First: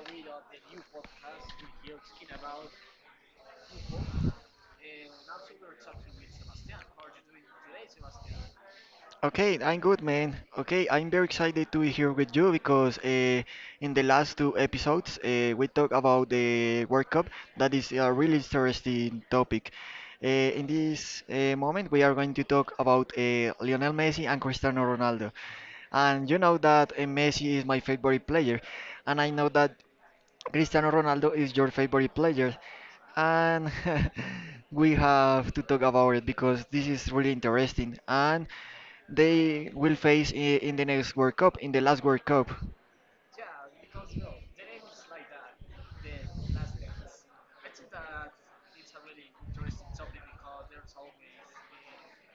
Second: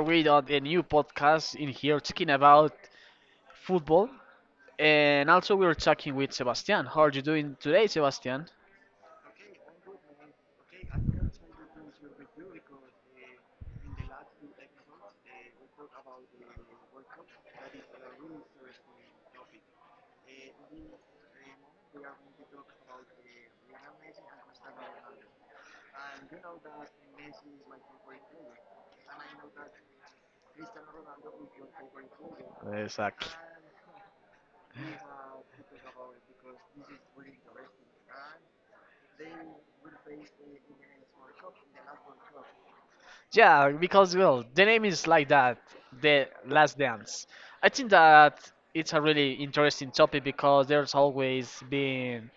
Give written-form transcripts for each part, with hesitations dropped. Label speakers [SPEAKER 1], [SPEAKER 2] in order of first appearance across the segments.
[SPEAKER 1] we are a new podcast in here talking about football, and also we are talking with Sebastian. How are you doing today, Sebastian?
[SPEAKER 2] Okay, I'm good, man. Okay, I'm very excited to be here with you because in the last two episodes we talked about the World Cup. That is a really interesting topic. In this moment, we are going to talk about Lionel Messi and Cristiano Ronaldo. And you know that Messi is my favorite player, and I know that Cristiano Ronaldo is your favorite player,
[SPEAKER 1] Exactly.
[SPEAKER 2] and we have to talk about it because this is really interesting. And they will face in the next World Cup, in the last World Cup.
[SPEAKER 1] Yeah, because well, the name is like that, the Last Dance. I think that it's a really interesting topic because there's always been,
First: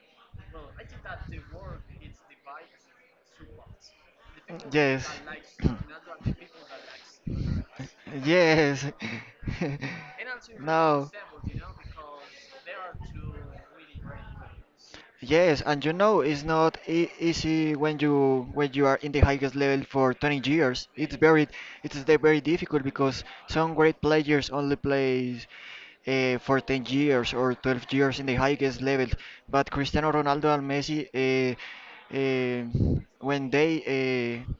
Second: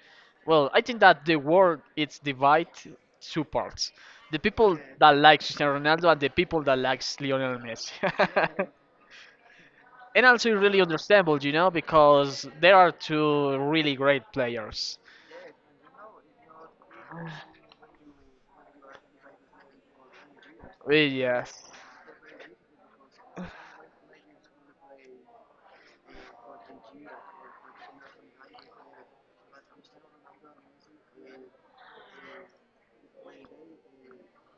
[SPEAKER 1] well, I think that the world it's divided two parts: the people
[SPEAKER 2] Yes.
[SPEAKER 1] that like Cristiano Ronaldo and the people that likes Lionel Messi.
[SPEAKER 2] Yes.
[SPEAKER 1] And also really
[SPEAKER 2] No.
[SPEAKER 1] understandable, because there are two really great players.
[SPEAKER 2] Yes, and you know it's not e easy when you are in the highest level for 20 years. It's very
[SPEAKER 1] Yes.
[SPEAKER 2] it's the very difficult because some great players only plays for 10 years or 12 years in the highest level. But Cristiano Ronaldo and Messi, uh, when they uh,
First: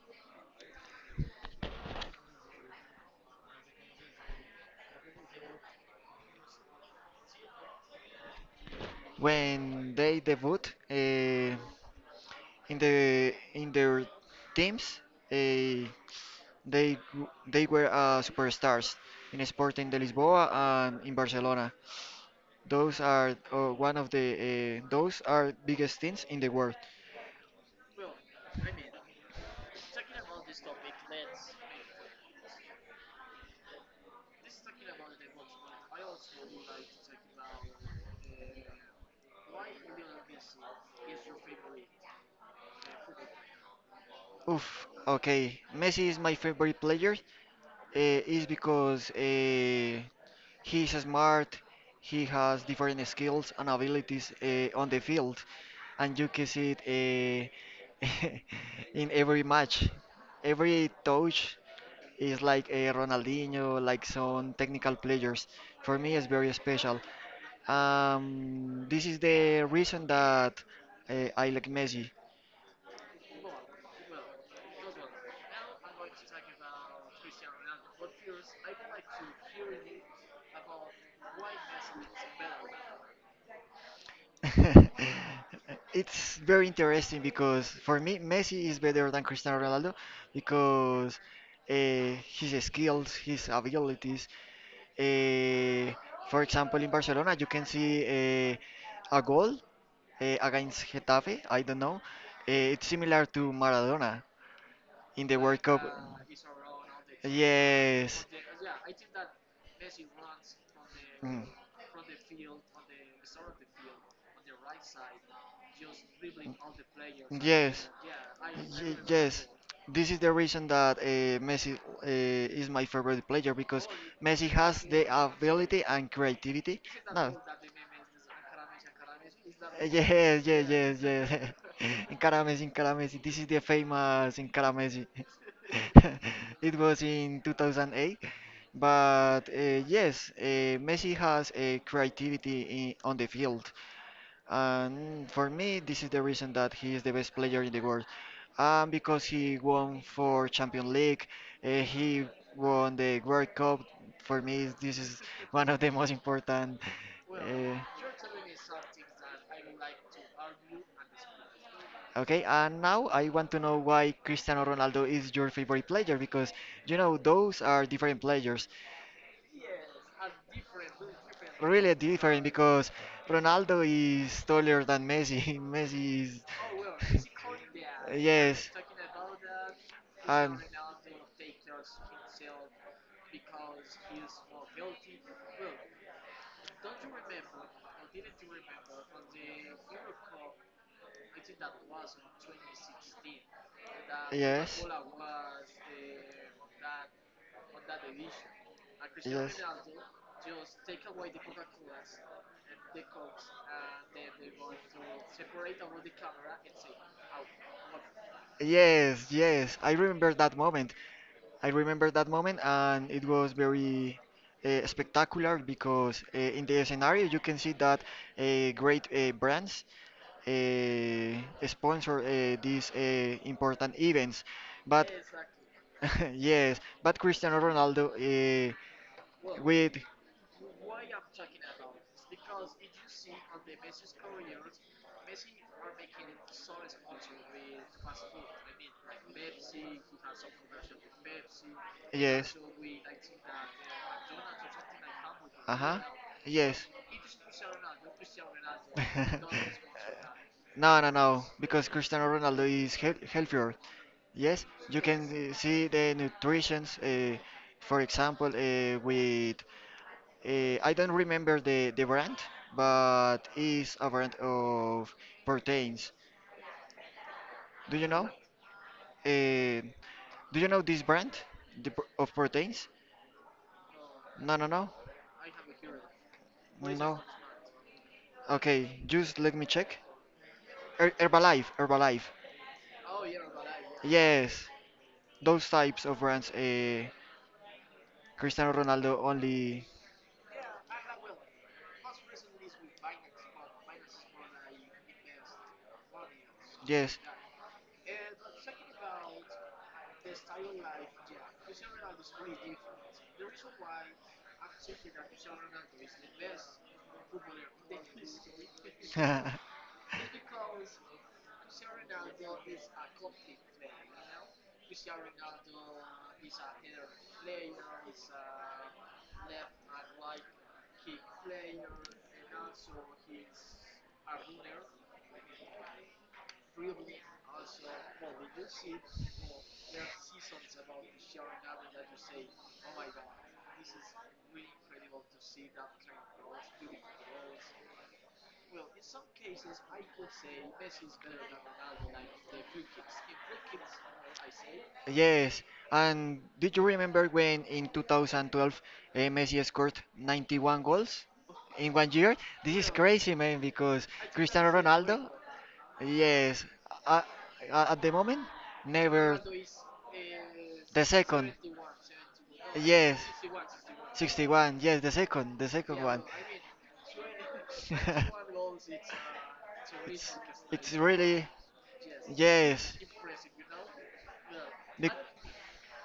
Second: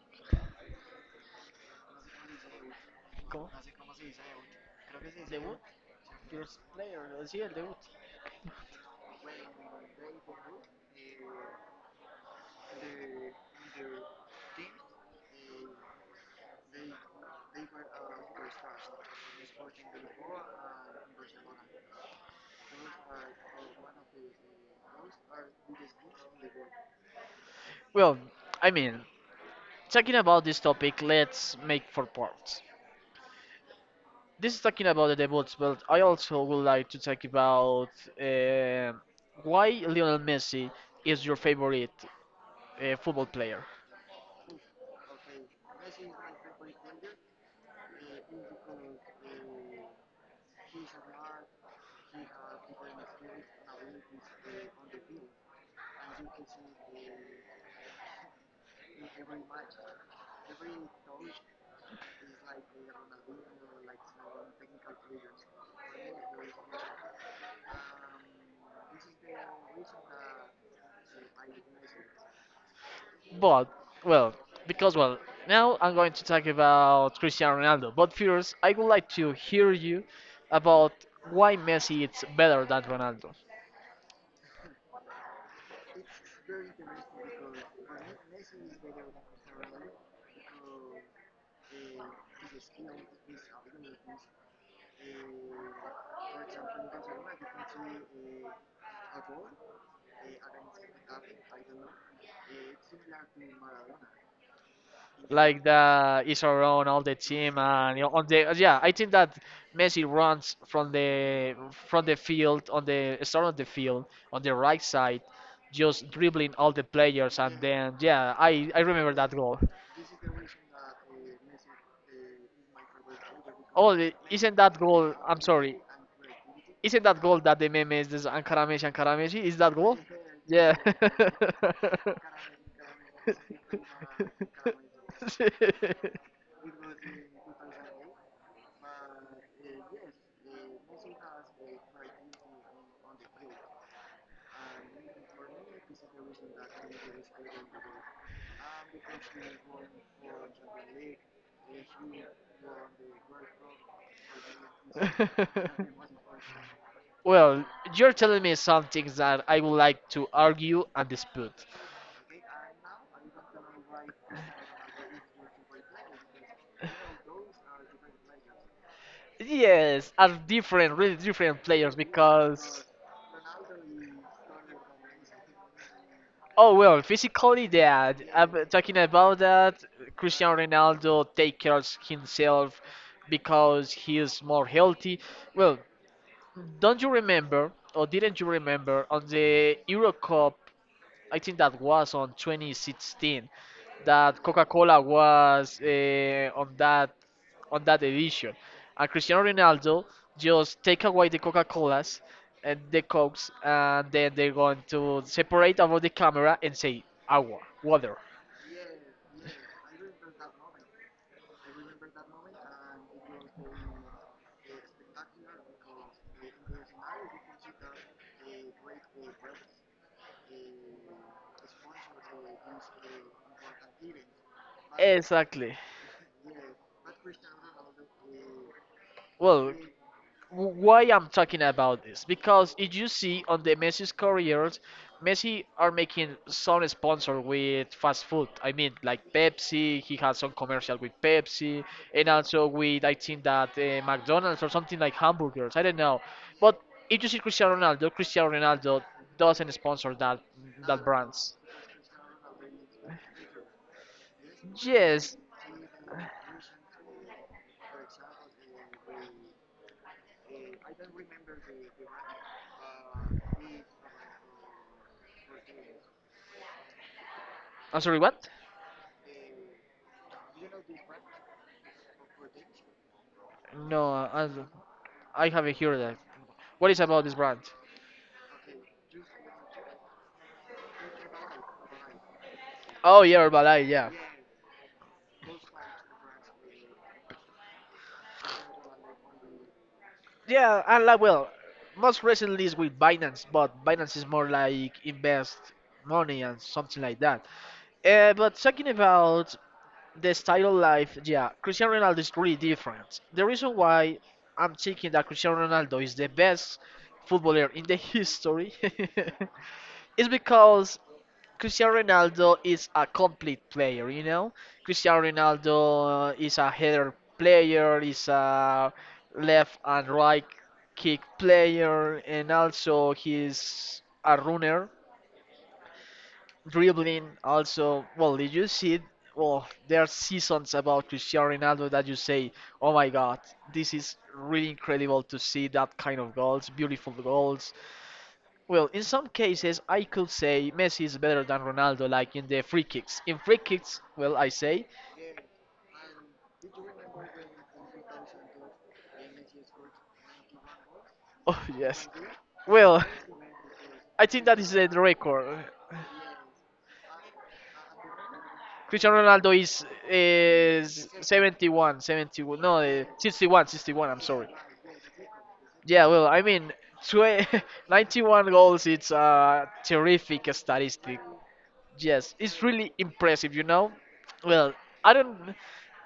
[SPEAKER 2] when they debut uh, in their teams, uh, they were superstars in Sporting de Lisboa and in Barcelona. Those are one of the those are biggest teams in the world.
[SPEAKER 1] Well, I mean, talking about this topic, let's make four parts. This is talking about the debuts, but I also would like to talk about eh, why Lionel Messi is your favorite football player.
[SPEAKER 2] Oof. Okay, Messi is my favorite player. Is because He is smart. He has different skills and abilities on the field, and you can see it uh, in every match. Every touch is like a Ronaldinho, like some technical players. For me, it's very special. This is the reason that I like Messi.
[SPEAKER 1] But well, because well, now I'm going to talk about Cristiano Ronaldo. But first, I would like to hear you about why Messi is better than Ronaldo.
[SPEAKER 2] It's very interesting because for me, Messi is better than Cristiano Ronaldo because uh, his skills, his abilities. Uh, for example, in Barcelona, you can see a goal against Getafe. I don't know. It's similar to Maradona in the World
[SPEAKER 1] Like
[SPEAKER 2] Cup.
[SPEAKER 1] the is around all the team and you know,
[SPEAKER 2] Yes.
[SPEAKER 1] on the yeah, I think that Messi runs from
[SPEAKER 2] Mm.
[SPEAKER 1] the field on the start of the field on the right side, just dribbling all the players and
[SPEAKER 2] Yes.
[SPEAKER 1] then yeah, I
[SPEAKER 2] Ye-
[SPEAKER 1] remember that
[SPEAKER 2] Yes.
[SPEAKER 1] goal.
[SPEAKER 2] This is the reason that Messi is my favorite player because
[SPEAKER 1] Oh,
[SPEAKER 2] Messi
[SPEAKER 1] isn't
[SPEAKER 2] has
[SPEAKER 1] that
[SPEAKER 2] the
[SPEAKER 1] goal? I'm sorry,
[SPEAKER 2] ability and creativity.
[SPEAKER 1] isn't that
[SPEAKER 2] No.
[SPEAKER 1] goal that the meme is this Ankarameshi? Is that goal?
[SPEAKER 2] Yes, yes,
[SPEAKER 1] Yeah.
[SPEAKER 2] yes, yes. Incaramesi, Incaramesi. This is the famous Incaramesi. It was in 2008. But Messi has a creativity I on the field. And for me, this is the reason that he is the best player in the world. And because he won for Champions League, he won the World Cup. For me, this is one of the most important.
[SPEAKER 1] Well,
[SPEAKER 2] uh,
[SPEAKER 1] you're telling me some things that I would like to argue and dispute.
[SPEAKER 2] Okay, and now I want to know why Cristiano Ronaldo is your favorite player because you know those are different players.
[SPEAKER 1] Yes, are different, really different players
[SPEAKER 2] Really different
[SPEAKER 1] because.
[SPEAKER 2] because Ronaldo is taller than Messi. Messi
[SPEAKER 1] Oh well,
[SPEAKER 2] is
[SPEAKER 1] physically, yeah. I'm
[SPEAKER 2] yes.
[SPEAKER 1] talking about that. Cristiano
[SPEAKER 2] Um,
[SPEAKER 1] Ronaldo takes care of himself because he is more healthy. Well, don't you remember, or didn't you remember, on the Euro Cup, I think that was on 2016, that
[SPEAKER 2] yes.
[SPEAKER 1] Coca-Cola was on that edition, and Cristiano
[SPEAKER 2] Yes.
[SPEAKER 1] Ronaldo just take away the Coca-Colas and the Cokes, and then they're going to separate about the camera and say agua, water.
[SPEAKER 2] Yes, yes. I remember that moment. I remember that moment, and it was very spectacular because in the scenario you can see that great brands sponsor these important events. But
[SPEAKER 1] Exactly.
[SPEAKER 2] yes, but Cristiano Ronaldo uh,
[SPEAKER 1] Well,
[SPEAKER 2] with
[SPEAKER 1] why I'm talking about this because if you see on the Messi's careers, Messi are making some sponsor with fast food. I mean, like Pepsi, he has some commercial with Pepsi, and
[SPEAKER 2] yes,
[SPEAKER 1] also with I think that McDonald's or something like
[SPEAKER 2] uh
[SPEAKER 1] hamburgers. I don't
[SPEAKER 2] huh,
[SPEAKER 1] know, but
[SPEAKER 2] yes.
[SPEAKER 1] if you see Cristiano Ronaldo, doesn't sponsor that
[SPEAKER 2] no, no, no,
[SPEAKER 1] brands.
[SPEAKER 2] because Cristiano Ronaldo is healthier. Yes, you can
[SPEAKER 1] Yes,
[SPEAKER 2] see the nutritions, for example, with I don't remember the brand, but it's a brand of proteins. Do
[SPEAKER 1] I'm
[SPEAKER 2] you
[SPEAKER 1] sorry,
[SPEAKER 2] know?
[SPEAKER 1] what?
[SPEAKER 2] Uh, do you know this brand the, of proteins?
[SPEAKER 1] No, I,
[SPEAKER 2] No, no, no,
[SPEAKER 1] I haven't heard that. What is
[SPEAKER 2] no.
[SPEAKER 1] about this brand?
[SPEAKER 2] Okay, just let me check. Herbalife, Herbalife.
[SPEAKER 1] Oh yeah, Herbalife, yeah.
[SPEAKER 2] Yes. Those types of runs a Cristiano Ronaldo only
[SPEAKER 1] Yeah, and like well, most recently is with Binance, but Binance is more like invest money and something
[SPEAKER 2] yes.
[SPEAKER 1] like that. But talking about the style of life, yeah, Cristiano Ronaldo is really different. The reason why I'm thinking that Cristiano Ronaldo is the best footballer in the history is because Cristiano Ronaldo is a complete player. Cristiano Ronaldo is a header player, is a left and right kick player, and also he's a runner, dribbling. Also, well, did you see? Well, there are seasons about Cristiano Ronaldo that you say, "Oh my God, this is really incredible to see that kind of goals, beautiful goals." Well, in some cases, I could say Messi is better than Ronaldo, like in the free kicks. In free kicks, well, I say,
[SPEAKER 2] Yes, and did you remember when in 2012 Messi scored 91 goals
[SPEAKER 1] oh
[SPEAKER 2] in
[SPEAKER 1] yes.
[SPEAKER 2] 1 year. This is
[SPEAKER 1] Well,
[SPEAKER 2] crazy, man, because
[SPEAKER 1] I think that
[SPEAKER 2] Cristiano
[SPEAKER 1] is the
[SPEAKER 2] Ronaldo,
[SPEAKER 1] record.
[SPEAKER 2] yes, uh, at the moment,
[SPEAKER 1] Cristiano
[SPEAKER 2] never
[SPEAKER 1] Ronaldo is
[SPEAKER 2] the
[SPEAKER 1] is
[SPEAKER 2] second.
[SPEAKER 1] seventy-one. No,
[SPEAKER 2] Yes,
[SPEAKER 1] 61, sixty-one. I'm sorry.
[SPEAKER 2] 61. Yes, the second
[SPEAKER 1] Yeah,
[SPEAKER 2] one.
[SPEAKER 1] well, I mean, tw- 91 goals. It's a
[SPEAKER 2] it's
[SPEAKER 1] terrific
[SPEAKER 2] it's
[SPEAKER 1] statistic.
[SPEAKER 2] really
[SPEAKER 1] Yes, it's really
[SPEAKER 2] yes.
[SPEAKER 1] impressive. Well,
[SPEAKER 2] Be-
[SPEAKER 1] I don't.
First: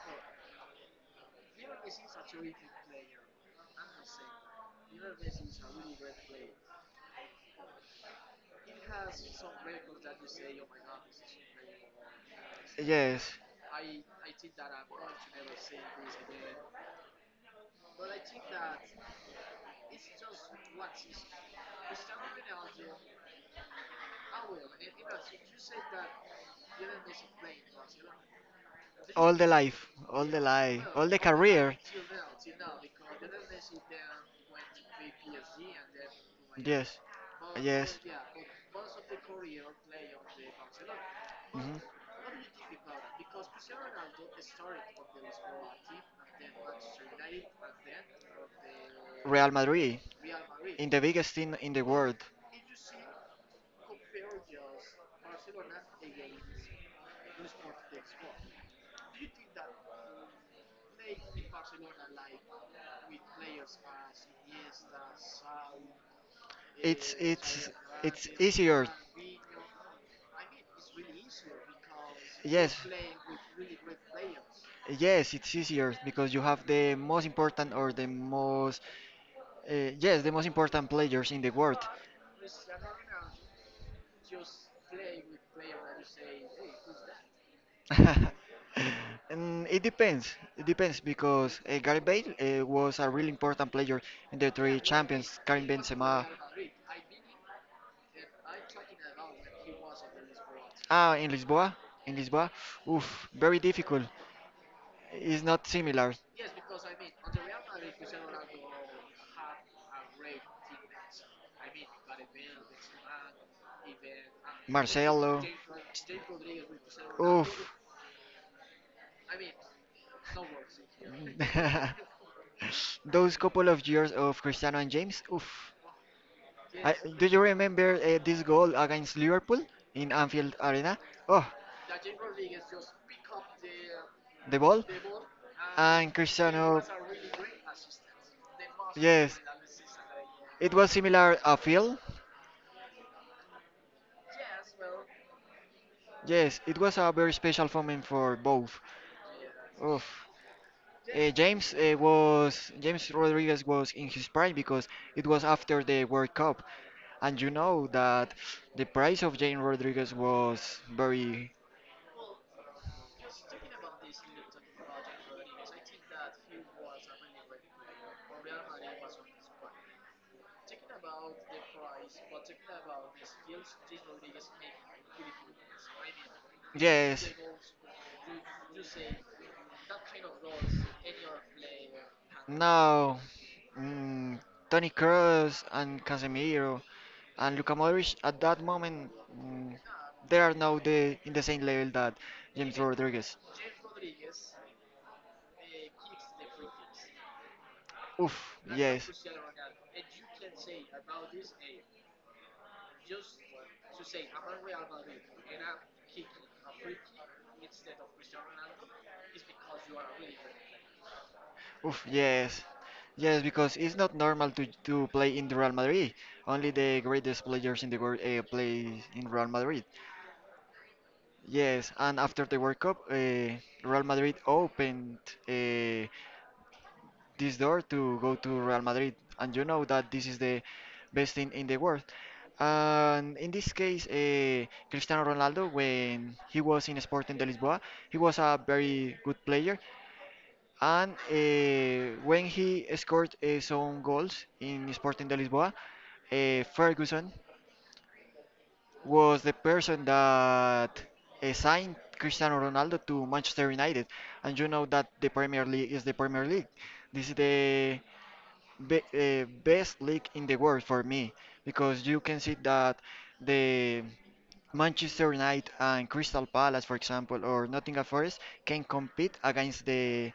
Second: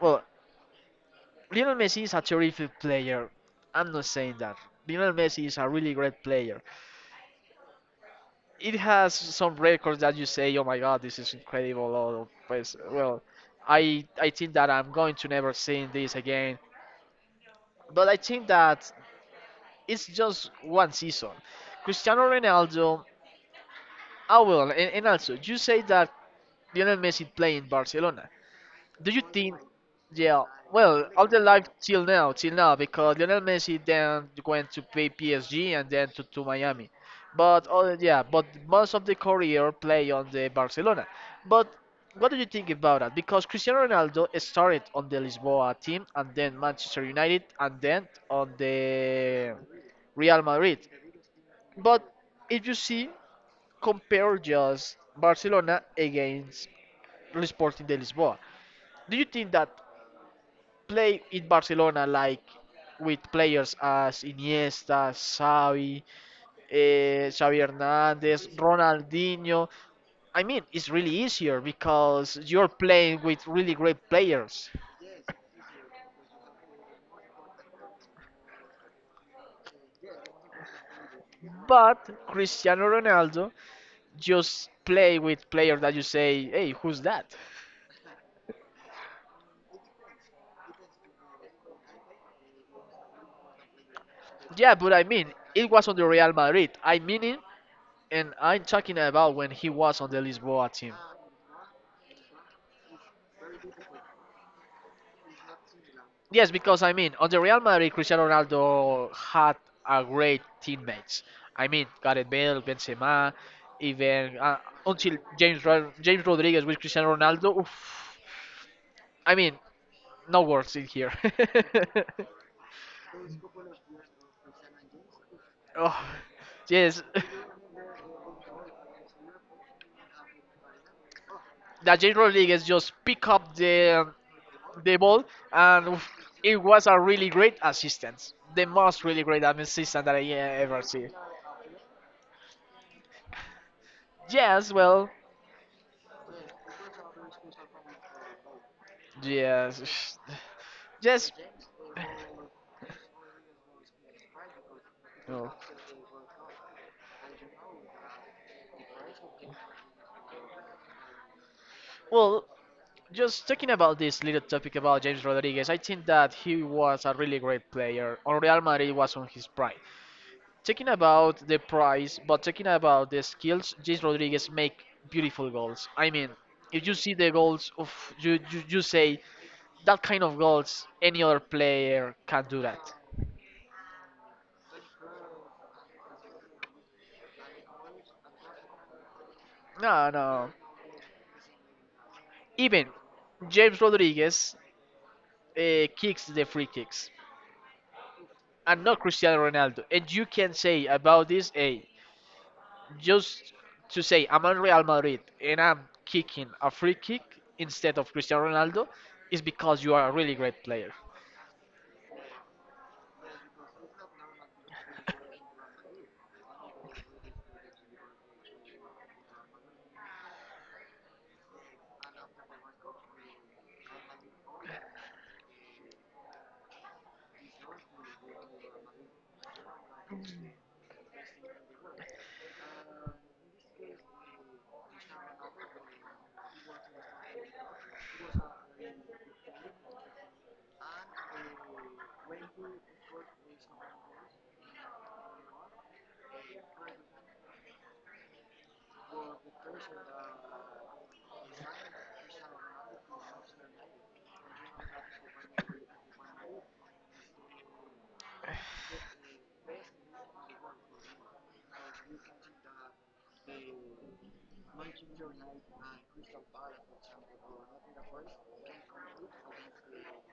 [SPEAKER 1] Well, Lionel Messi is a terrific player. I'm not saying that. Lionel Messi is a really great player. It has some records that you say, "Oh my God, this is incredible." Or, pues, well,
[SPEAKER 2] yes.
[SPEAKER 1] I think that I'm going to never see this again. But I think that it's just one season. Cristiano Ronaldo. Well, and also you say that Lionel Messi played in Barcelona. Do you
[SPEAKER 2] All the
[SPEAKER 1] think,
[SPEAKER 2] life, all the
[SPEAKER 1] yeah,
[SPEAKER 2] life, all
[SPEAKER 1] well,
[SPEAKER 2] the
[SPEAKER 1] all the life
[SPEAKER 2] career.
[SPEAKER 1] till now, because Lionel Messi then went to play PSG and then to Miami.
[SPEAKER 2] Yes,
[SPEAKER 1] But all,
[SPEAKER 2] yes.
[SPEAKER 1] yeah, but most of the career play on the Barcelona. But
[SPEAKER 2] Mhm.
[SPEAKER 1] what do you think about that? Because Cristiano Ronaldo started on the Lisboa team and then Manchester United and then on
[SPEAKER 2] Real
[SPEAKER 1] the
[SPEAKER 2] Madrid,
[SPEAKER 1] Real Madrid.
[SPEAKER 2] in the biggest team in the
[SPEAKER 1] But
[SPEAKER 2] world.
[SPEAKER 1] if you see, compare just Barcelona against Sporting de Lisboa. Do you think that play in Barcelona like with players as Iniesta, Xavi,
[SPEAKER 2] It's
[SPEAKER 1] Xavi
[SPEAKER 2] it's it's
[SPEAKER 1] Hernandez,
[SPEAKER 2] easier.
[SPEAKER 1] Ronaldinho. I mean, it's really easier because you're
[SPEAKER 2] Yes.
[SPEAKER 1] playing with really great players.
[SPEAKER 2] Yes, it's easier because you have the most important or the most yes, the most important players in the world.
[SPEAKER 1] But Cristiano Ronaldo just play with players that you say, hey, who's that?
[SPEAKER 2] And it depends. It depends because Gareth Bale was a really important player in the
[SPEAKER 1] Yeah,
[SPEAKER 2] three
[SPEAKER 1] but I mean,
[SPEAKER 2] champions, Karim
[SPEAKER 1] it was on the
[SPEAKER 2] Benzema.
[SPEAKER 1] Real Madrid. I mean it, and I'm talking about when he was on the Lisboa team.
[SPEAKER 2] Ah, in Lisboa, in Lisboa. Oof, very difficult. It's not similar.
[SPEAKER 1] Yes, because I mean, on the Real Madrid, Cristiano Ronaldo had a great teammates. I mean, Gareth Bale, Benzema, even until
[SPEAKER 2] Marcelo.
[SPEAKER 1] James Rodriguez with Cristiano
[SPEAKER 2] Oof.
[SPEAKER 1] Ronaldo. Oof. I mean, no words in here.
[SPEAKER 2] Those couple of years of Cristiano and James. Oof.
[SPEAKER 1] Oh,
[SPEAKER 2] I,
[SPEAKER 1] yes,
[SPEAKER 2] do you remember this goal against Liverpool in Anfield Arena? Oh,
[SPEAKER 1] that James Rodriguez just pick up the
[SPEAKER 2] the ball.
[SPEAKER 1] ball, and oof,
[SPEAKER 2] And
[SPEAKER 1] it
[SPEAKER 2] Cristiano.
[SPEAKER 1] was a really great assistance. The most really
[SPEAKER 2] Yes.
[SPEAKER 1] great assistance that I
[SPEAKER 2] It
[SPEAKER 1] ever
[SPEAKER 2] was
[SPEAKER 1] see.
[SPEAKER 2] similar a feel.
[SPEAKER 1] Yes, well,
[SPEAKER 2] Yes, it was a very special moment for both.
[SPEAKER 1] yes.
[SPEAKER 2] Oof.
[SPEAKER 1] Yes.
[SPEAKER 2] James Rodriguez was in his prime because it was
[SPEAKER 1] Oh.
[SPEAKER 2] after the World Cup, and you know that the price of James Rodriguez was very
[SPEAKER 1] Well, just talking about this little topic about James Rodriguez, I think that he was a really great player. On Real Madrid was on his prime. Talking about the price, but talking about the skills, James Rodriguez make beautiful goals. I mean, if you see
[SPEAKER 2] yes.
[SPEAKER 1] the goals of you say that kind of goals, any other player can do that.
[SPEAKER 2] Now, mm, Tony Kroos and Casemiro and Luka Modric at that moment. mm,
[SPEAKER 1] No,
[SPEAKER 2] They
[SPEAKER 1] no.
[SPEAKER 2] are now the in the same level that James
[SPEAKER 1] Even
[SPEAKER 2] Rodriguez.
[SPEAKER 1] James Rodriguez kicks the free kicks.
[SPEAKER 2] Oof,
[SPEAKER 1] And not
[SPEAKER 2] yes.
[SPEAKER 1] Cristiano Ronaldo. And you can say about this, hey, just to say I'm on Real Madrid and I'm kicking a free kick instead of Cristiano Ronaldo is because you are a really great player.
[SPEAKER 2] Oof, yes. Yes, because it's not normal to play in the Real Madrid. Only the greatest players in the world play in Real Madrid. Yes, and after the World Cup, Real Madrid opened. Uh, this door to go to Real Madrid, and you know that this is the best thing in the world. And in this case, Cristiano Ronaldo, when he was in Sporting de Lisboa, he was a very good player. And when he scored some goals in Sporting de Lisboa, Ferguson was the person that signed Cristiano Ronaldo to Manchester United. And you know that the Premier League is the Premier League. This is the best league in the world for me because you can see that the Manchester United and Crystal Palace, for example, or Nottingham Forest can compete against the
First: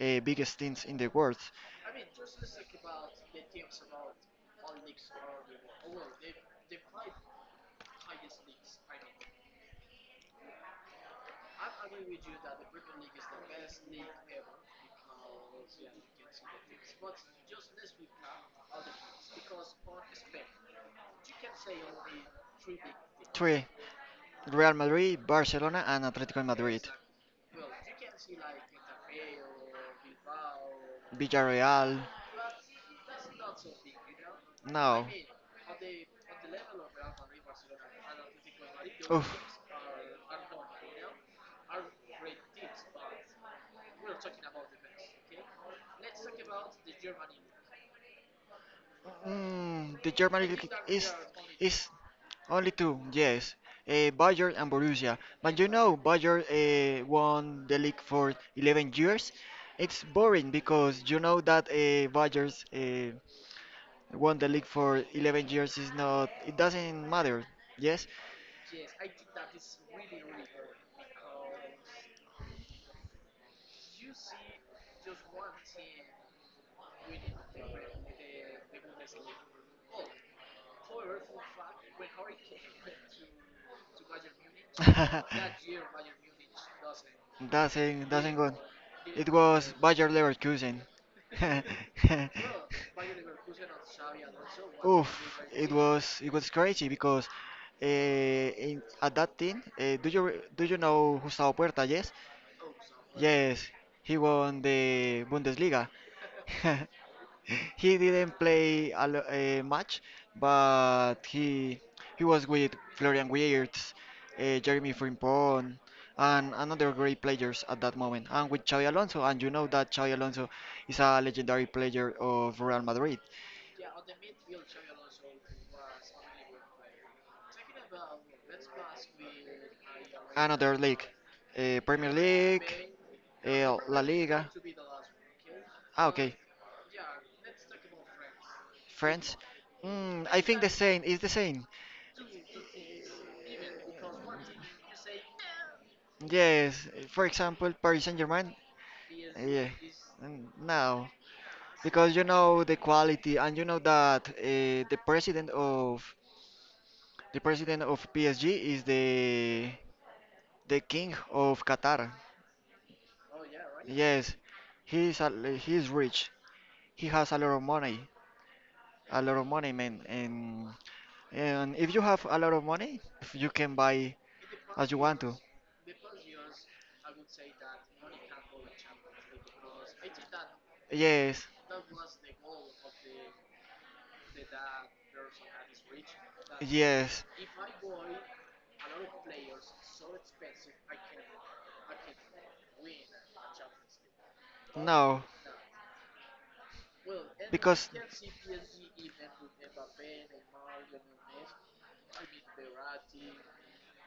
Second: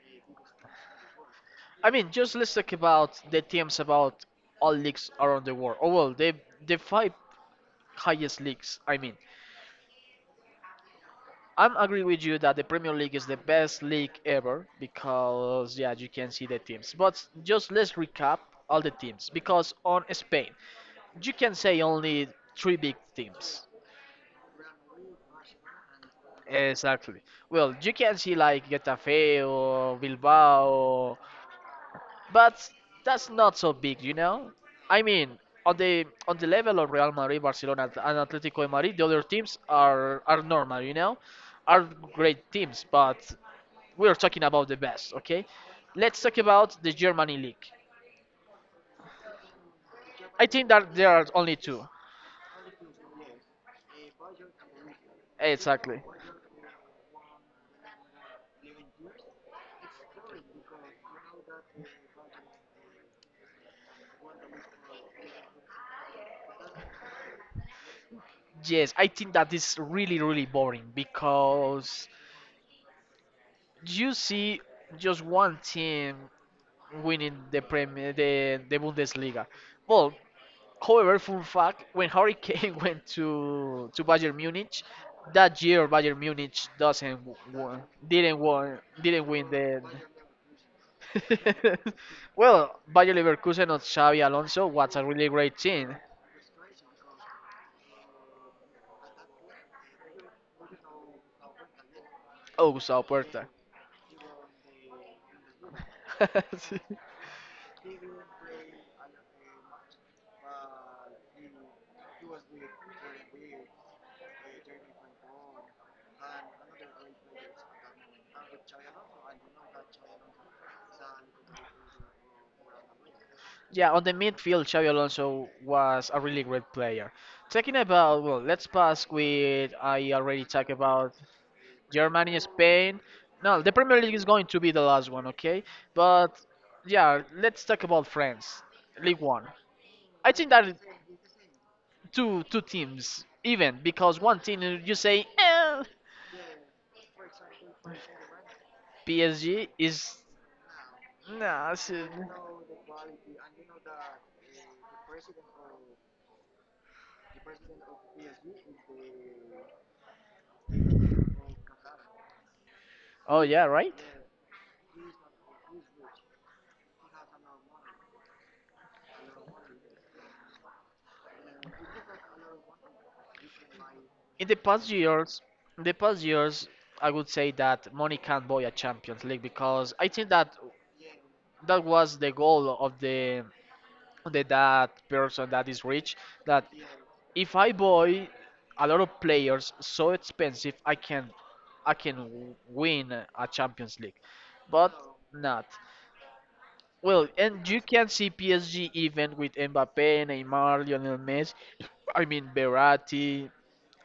[SPEAKER 2] biggest teams in the world.
[SPEAKER 1] I mean, just let's talk about the teams about all leagues around the world. Oh well, the five highest leagues. I mean, I'm agree with you that the Premier League is the best league ever because yeah, you can see the teams. But just let's recap all the teams because on Spain, you can say only three big
[SPEAKER 2] Three:
[SPEAKER 1] teams.
[SPEAKER 2] Real Madrid, Barcelona, and Atletico Madrid.
[SPEAKER 1] Exactly. Well, you can see like Getafe or Bilbao,
[SPEAKER 2] Villarreal,
[SPEAKER 1] but that's not so big, you know. I
[SPEAKER 2] no.
[SPEAKER 1] mean, on the level of Real Madrid, Barcelona, and Atletico de Madrid, the other
[SPEAKER 2] Oof.
[SPEAKER 1] teams are normal, you know, are great teams. But we're talking about the best, okay? Let's talk about the Germany league.
[SPEAKER 2] Mm, the German
[SPEAKER 1] I think
[SPEAKER 2] league
[SPEAKER 1] that
[SPEAKER 2] is
[SPEAKER 1] there are only two.
[SPEAKER 2] is only two, yes. Bayern and Borussia. But you know,
[SPEAKER 1] Exactly.
[SPEAKER 2] Bayern won the league for 11 years. It's boring because you know that Bayern's won the league for 11 years is not it doesn't matter yes.
[SPEAKER 1] Yes, I think that is really, really boring because do you see just one team winning the Premier, the Bundesliga? Well, however, fun fact, when Hurricane went to Bayern Munich, that year Bayern Munich doesn't
[SPEAKER 2] Doesn't go,
[SPEAKER 1] won, didn't
[SPEAKER 2] it
[SPEAKER 1] win
[SPEAKER 2] was
[SPEAKER 1] the.
[SPEAKER 2] Bayer Leverkusen.
[SPEAKER 1] Well, Bayer Leverkusen of Xavi Alonso was a
[SPEAKER 2] Oof,
[SPEAKER 1] really great
[SPEAKER 2] it
[SPEAKER 1] team.
[SPEAKER 2] was it was crazy because at that team, do you know Gustavo Puerta? Yes,
[SPEAKER 1] Oh, Sao Porta.
[SPEAKER 2] yes, he won the Bundesliga. He didn't play a match, but he was with Florian Wirtz, Jeremy Frimpong, and another great players at that moment, and with Xavi Alonso. And you know that Xavi Alonso is a legendary player of Real Madrid.
[SPEAKER 1] Yeah, on the midfield, Xabi Alonso was a really great player. Talking about, well, let's pass with, I already talked
[SPEAKER 2] Another league,
[SPEAKER 1] about
[SPEAKER 2] Premier
[SPEAKER 1] Germany,
[SPEAKER 2] League,
[SPEAKER 1] Spain. No, the
[SPEAKER 2] La
[SPEAKER 1] Premier League is going
[SPEAKER 2] Liga.
[SPEAKER 1] to be the last one, okay?
[SPEAKER 2] Ah, okay.
[SPEAKER 1] But yeah, let's talk about France, League
[SPEAKER 2] France?
[SPEAKER 1] One.
[SPEAKER 2] Mm,
[SPEAKER 1] I
[SPEAKER 2] I
[SPEAKER 1] think
[SPEAKER 2] think the
[SPEAKER 1] that
[SPEAKER 2] same. It's the same.
[SPEAKER 1] two teams, even because one team you say
[SPEAKER 2] Yes. For example, Paris Saint-Germain.
[SPEAKER 1] PSG
[SPEAKER 2] Yeah.
[SPEAKER 1] is
[SPEAKER 2] Mm, no,
[SPEAKER 1] nah. It's,
[SPEAKER 2] because you know the quality, and you know that the president of PSG is the king of Qatar.
[SPEAKER 1] oh yeah, right.
[SPEAKER 2] Yes, he's a, he's rich. He has a lot of money, a lot of money, man. And if you have a lot of money, you can buy
[SPEAKER 1] In the
[SPEAKER 2] as
[SPEAKER 1] past
[SPEAKER 2] you want to.
[SPEAKER 1] years, in the past years, I would say that money can't buy a Champions League because I think that
[SPEAKER 2] Yes,
[SPEAKER 1] that was the goal of the, that person that is rich. That
[SPEAKER 2] yes,
[SPEAKER 1] if I buy a lot of players so expensive, I can win a Champions League, but
[SPEAKER 2] no,
[SPEAKER 1] not. Well, and you
[SPEAKER 2] because
[SPEAKER 1] can see PSG even with Mbappe, Neymar, Lionel Messi, I mean Berati,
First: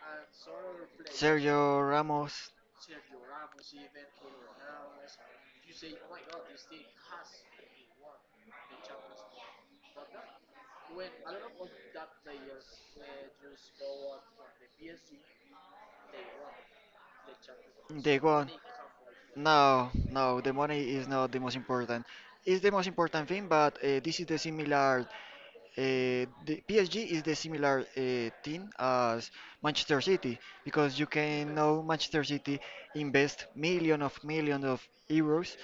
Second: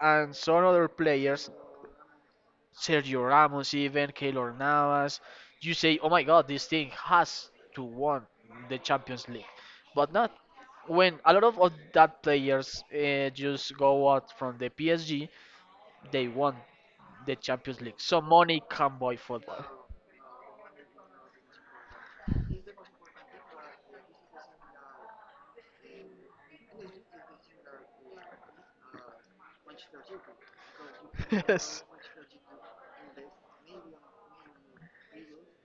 [SPEAKER 1] and some other players
[SPEAKER 2] Sergio Ramos,
[SPEAKER 1] Sergio Ramos, even Keylor Navas. You say, oh my God, this thing has to win the Champions League, but not when a lot of, that players just go out from the PSG. They won the Champions League, so
[SPEAKER 2] they won.
[SPEAKER 1] money can buy football.
[SPEAKER 2] No, the money is not the most important. It's the most important thing, but this is the similar. The PSG is the similar team as Manchester City because you can know
[SPEAKER 1] Yes.
[SPEAKER 2] Manchester City invest million of euros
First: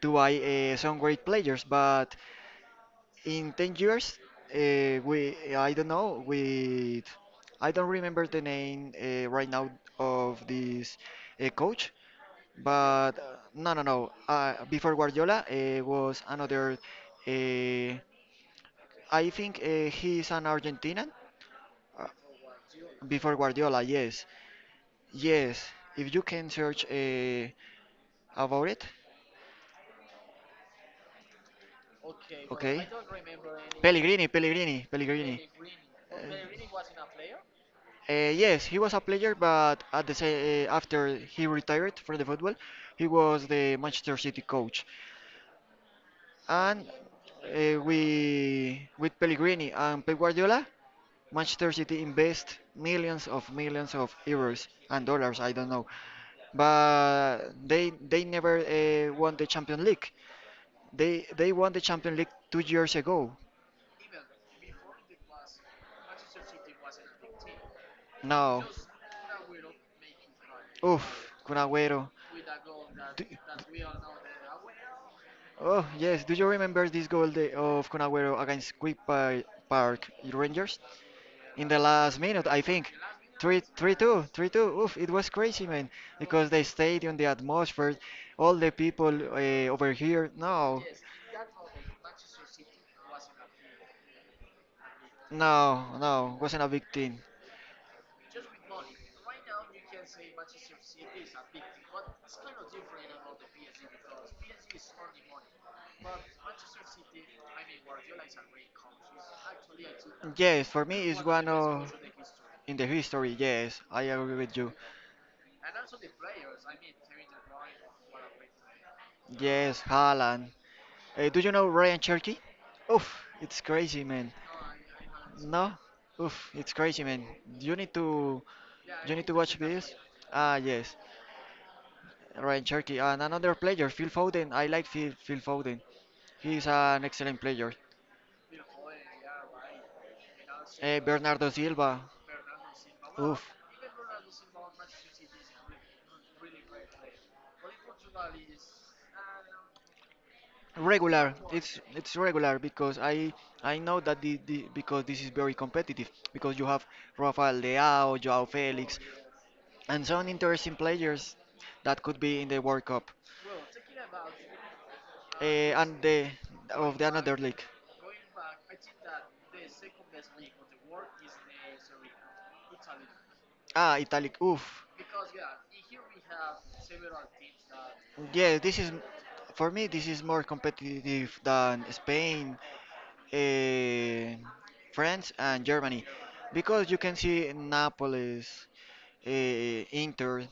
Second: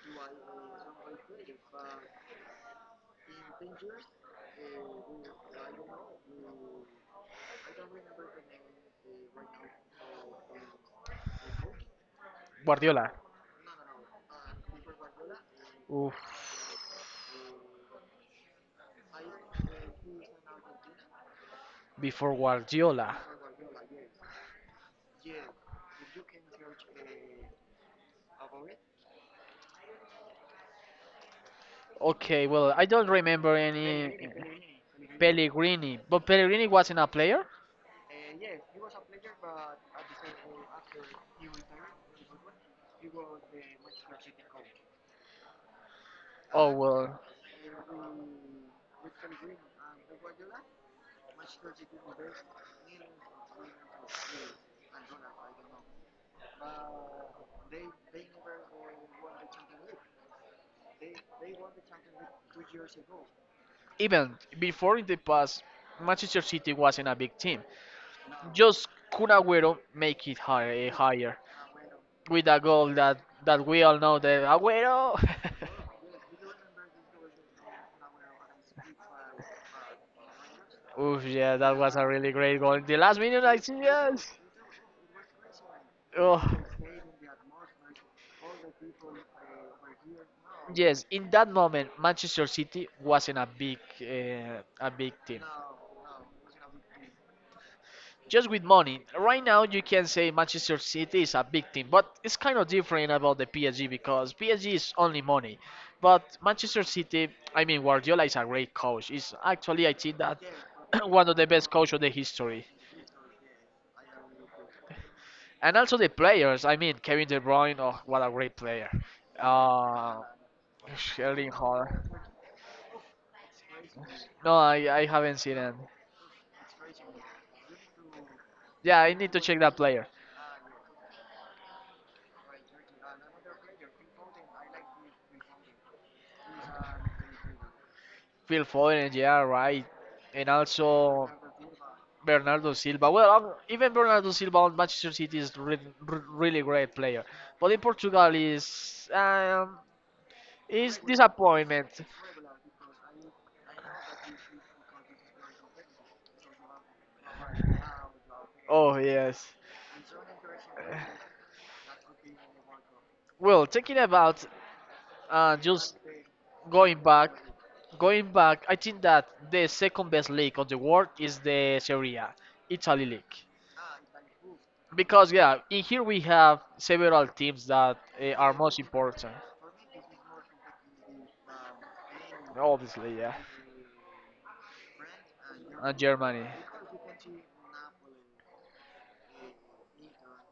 [SPEAKER 2] to buy some great players. But in 10 years, we I don't know with I don't remember the name right now of this coach.
[SPEAKER 1] Guardiola.
[SPEAKER 2] But no, no, no. Before Guardiola
[SPEAKER 1] Oof.
[SPEAKER 2] was another. Uh, I think he's an Argentinian. Uh,
[SPEAKER 1] Before Guardiola.
[SPEAKER 2] before Guardiola, yes, yes. If you can search about it,
[SPEAKER 1] Okay, well, I
[SPEAKER 2] okay.
[SPEAKER 1] don't remember
[SPEAKER 2] Pellegrini,
[SPEAKER 1] any
[SPEAKER 2] Pellegrini, Pellegrini.
[SPEAKER 1] Pellegrini, but Pellegrini wasn't a player.
[SPEAKER 2] Yes, he was a player, but at the same, after he retired from the football, he was the Manchester City coach.
[SPEAKER 1] Oh
[SPEAKER 2] And
[SPEAKER 1] well,
[SPEAKER 2] with Pellegrini and Pep Guardiola, Manchester City invest millions of euros and dollars, I don't know, but they never won the Champions League. They won the Champions League 2 years ago.
[SPEAKER 1] even before in the past, Manchester City wasn't a big team.
[SPEAKER 2] Now.
[SPEAKER 1] Just Kun Agüero make it higher,
[SPEAKER 2] Oof,
[SPEAKER 1] higher
[SPEAKER 2] Kun Agüero.
[SPEAKER 1] with a goal that
[SPEAKER 2] Do-
[SPEAKER 1] we all know The Agüero.
[SPEAKER 2] Oh, yes. Do you remember this goal the, of Kun Agüero against Quick Park Rangers?
[SPEAKER 1] Oof, yeah,
[SPEAKER 2] In
[SPEAKER 1] that
[SPEAKER 2] the
[SPEAKER 1] was a
[SPEAKER 2] last
[SPEAKER 1] really
[SPEAKER 2] minute, I
[SPEAKER 1] great goal. In
[SPEAKER 2] think.
[SPEAKER 1] the last minute, I
[SPEAKER 2] Three,
[SPEAKER 1] see
[SPEAKER 2] 3, 2,
[SPEAKER 1] yes.
[SPEAKER 2] 3, 2. Oof, it was crazy, man.
[SPEAKER 1] Oh.
[SPEAKER 2] Because the stadium, the atmosphere, all the people over here. No,
[SPEAKER 1] Yes, in that moment, Manchester City wasn't a big team.
[SPEAKER 2] no, no. Wasn't a big team.
[SPEAKER 1] Just with money. Right now, you can say Manchester City is a big team, but it's kind of different about the PSG because PSG is only money. But Manchester City, I mean, Guardiola is a great coach. He's actually, I think that
[SPEAKER 2] Yes, for me it's
[SPEAKER 1] one of the
[SPEAKER 2] one
[SPEAKER 1] best
[SPEAKER 2] of
[SPEAKER 1] coach of the history.
[SPEAKER 2] in the history. Yes, I agree with you.
[SPEAKER 1] And also the players. I mean, Kevin De Bruyne. Oh, what a great player.
[SPEAKER 2] Yes,
[SPEAKER 1] Uh,
[SPEAKER 2] Haaland. Do
[SPEAKER 1] Erling
[SPEAKER 2] you know Ryan
[SPEAKER 1] Haaland.
[SPEAKER 2] Cherky? Oof, it's crazy, man.
[SPEAKER 1] No, I haven't seen
[SPEAKER 2] No?
[SPEAKER 1] him.
[SPEAKER 2] Oof, it's crazy, man. You need to
[SPEAKER 1] Yeah, I
[SPEAKER 2] you need
[SPEAKER 1] need
[SPEAKER 2] to
[SPEAKER 1] to
[SPEAKER 2] watch
[SPEAKER 1] check that
[SPEAKER 2] this.
[SPEAKER 1] player.
[SPEAKER 2] Ah, yes, Ryan Cherky and another player, Phil Foden. I like Phil Foden. He's an excellent player.
[SPEAKER 1] Phil Foden, yeah, right. And also
[SPEAKER 2] Bernardo Silva.
[SPEAKER 1] Bernardo Silva. Well,
[SPEAKER 2] Oof.
[SPEAKER 1] even Bernardo Silva on Manchester City is re re really great player, but in Portugal is
[SPEAKER 2] Regular. It's
[SPEAKER 1] disappointment.
[SPEAKER 2] it's regular because I know that the because this is very competitive because you have Rafael Leao, Joao
[SPEAKER 1] Oh
[SPEAKER 2] Felix,
[SPEAKER 1] yes.
[SPEAKER 2] and some interesting players that could be in the World Cup.
[SPEAKER 1] Well, thinking about
[SPEAKER 2] Eh,
[SPEAKER 1] just
[SPEAKER 2] and the of
[SPEAKER 1] going
[SPEAKER 2] the
[SPEAKER 1] back,
[SPEAKER 2] another league.
[SPEAKER 1] going back, I think that the second best league of the world is the Serie A, Italy league,
[SPEAKER 2] Ah, Italic. Oof.
[SPEAKER 1] because yeah, in here we have several teams that are
[SPEAKER 2] Yeah,
[SPEAKER 1] most
[SPEAKER 2] this is
[SPEAKER 1] important.
[SPEAKER 2] for me. This is more competitive than Spain,
[SPEAKER 1] Obviously, yeah.
[SPEAKER 2] eh, France, and
[SPEAKER 1] And
[SPEAKER 2] Germany
[SPEAKER 1] Germany,
[SPEAKER 2] because you can see Napolis. Inter,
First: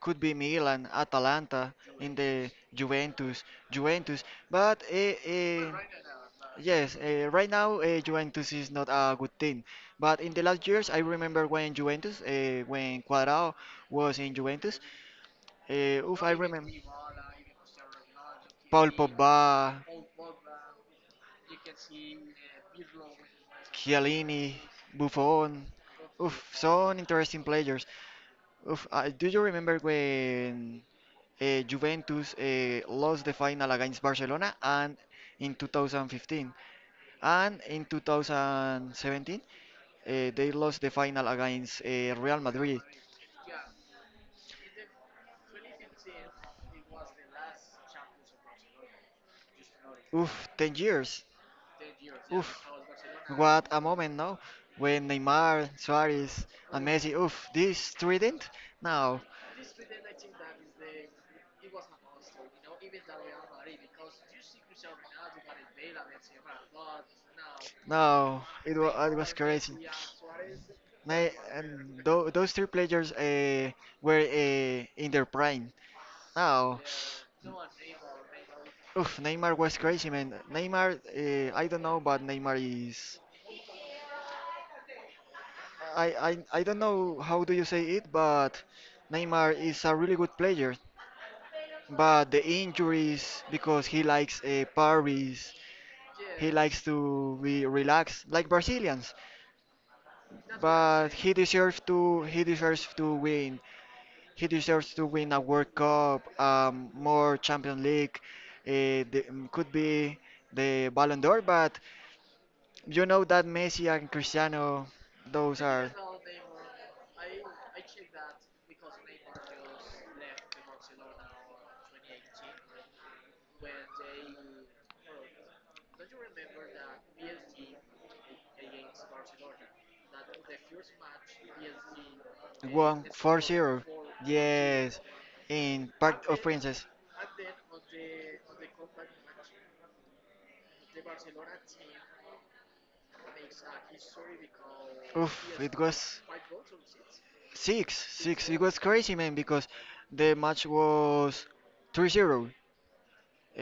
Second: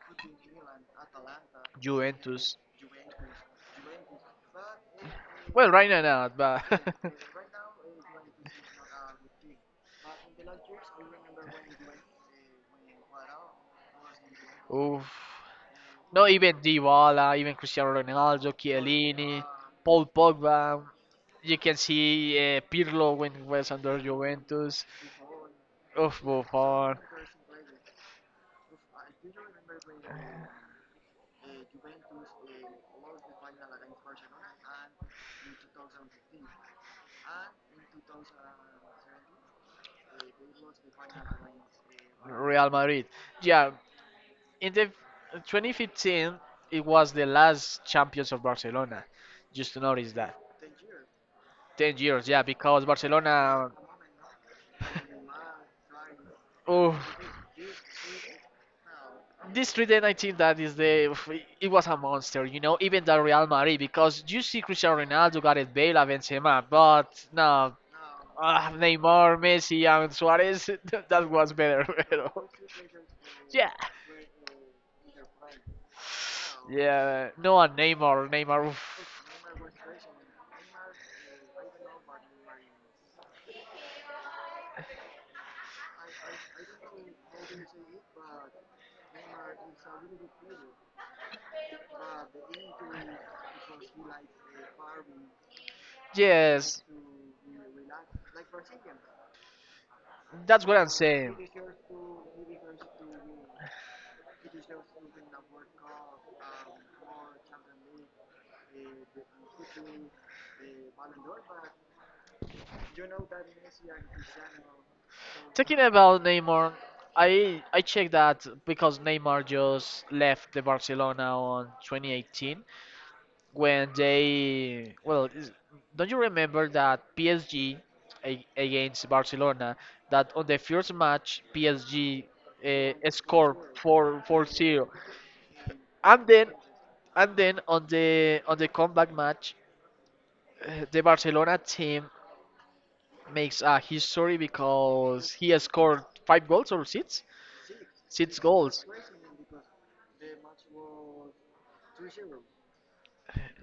[SPEAKER 2] could be Milan, Atalanta, in the
[SPEAKER 1] Juventus.
[SPEAKER 2] Juventus. But
[SPEAKER 1] Well, right now not, but
[SPEAKER 2] yes, right now Juventus is not a good team. But in the last years, I remember when Cuadrado was in Juventus.
[SPEAKER 1] oof.
[SPEAKER 2] Oof,
[SPEAKER 1] No,
[SPEAKER 2] I
[SPEAKER 1] even
[SPEAKER 2] remember
[SPEAKER 1] Dybala, even Cristiano Ronaldo,
[SPEAKER 2] Paul
[SPEAKER 1] Chiellini,
[SPEAKER 2] Pogba,
[SPEAKER 1] Paul Pogba. You can see Pirlo when he was under
[SPEAKER 2] Chiellini,
[SPEAKER 1] Juventus.
[SPEAKER 2] Buffon.
[SPEAKER 1] Oof,
[SPEAKER 2] Oof,
[SPEAKER 1] Buffon,
[SPEAKER 2] some interesting players. Oof, do you remember when Juventus lost the final against Barcelona and in 2015, and in 2017 they lost the final against Real
[SPEAKER 1] Real
[SPEAKER 2] Madrid?
[SPEAKER 1] Madrid. Yeah, in the 2015, it was the last champions of Barcelona. Just to notice that.
[SPEAKER 2] Oof, 10 years.
[SPEAKER 1] 10 years, yeah,
[SPEAKER 2] Oof.
[SPEAKER 1] because
[SPEAKER 2] What
[SPEAKER 1] Barcelona,
[SPEAKER 2] a moment, no? When Neymar, Suarez, and
[SPEAKER 1] oh,
[SPEAKER 2] Messi, oof, this trident? No.
[SPEAKER 1] this 2019, that is the, oof, it was a monster, even the Real Madrid, because you see Cristiano Ronaldo, Gareth Bale, and Benzema, but no,
[SPEAKER 2] No,
[SPEAKER 1] ah,
[SPEAKER 2] it was
[SPEAKER 1] Neymar,
[SPEAKER 2] crazy.
[SPEAKER 1] Messi, and Suarez, that was better,
[SPEAKER 2] And
[SPEAKER 1] you know.
[SPEAKER 2] those three players
[SPEAKER 1] Yeah,
[SPEAKER 2] were in their prime. Now,
[SPEAKER 1] yeah, no, and Neymar, Neymar, oof.
[SPEAKER 2] oof, Neymar was crazy, man. Neymar, I don't know, but Neymar is. I don't know how do you say it, but Neymar is a really good player. But the injuries, because he likes parties, he likes
[SPEAKER 1] Yes,
[SPEAKER 2] to be relaxed like Brazilians.
[SPEAKER 1] that's what I'm
[SPEAKER 2] But he
[SPEAKER 1] saying.
[SPEAKER 2] deserves to he deserves to win He deserves to win a World Cup, more Champions League. Could be the Ballon d'Or, but you know that Messi and Cristiano, those
[SPEAKER 1] Talking
[SPEAKER 2] are.
[SPEAKER 1] about Neymar, I checked that because Neymar just left the Barcelona on 2018 when they well is- don't you remember that PSG against Barcelona that on the first match PSG
[SPEAKER 2] One four
[SPEAKER 1] scored
[SPEAKER 2] zero.
[SPEAKER 1] 4 4-0
[SPEAKER 2] Yes, in
[SPEAKER 1] and
[SPEAKER 2] Park of
[SPEAKER 1] then
[SPEAKER 2] Princes.
[SPEAKER 1] and then on the comeback match the Barcelona team makes a history because he
[SPEAKER 2] Oof,
[SPEAKER 1] has
[SPEAKER 2] it
[SPEAKER 1] scored
[SPEAKER 2] was.
[SPEAKER 1] 5 goals or 6
[SPEAKER 2] Six,
[SPEAKER 1] Six
[SPEAKER 2] six. It was
[SPEAKER 1] goals.
[SPEAKER 2] crazy, man, because the match was 3-0.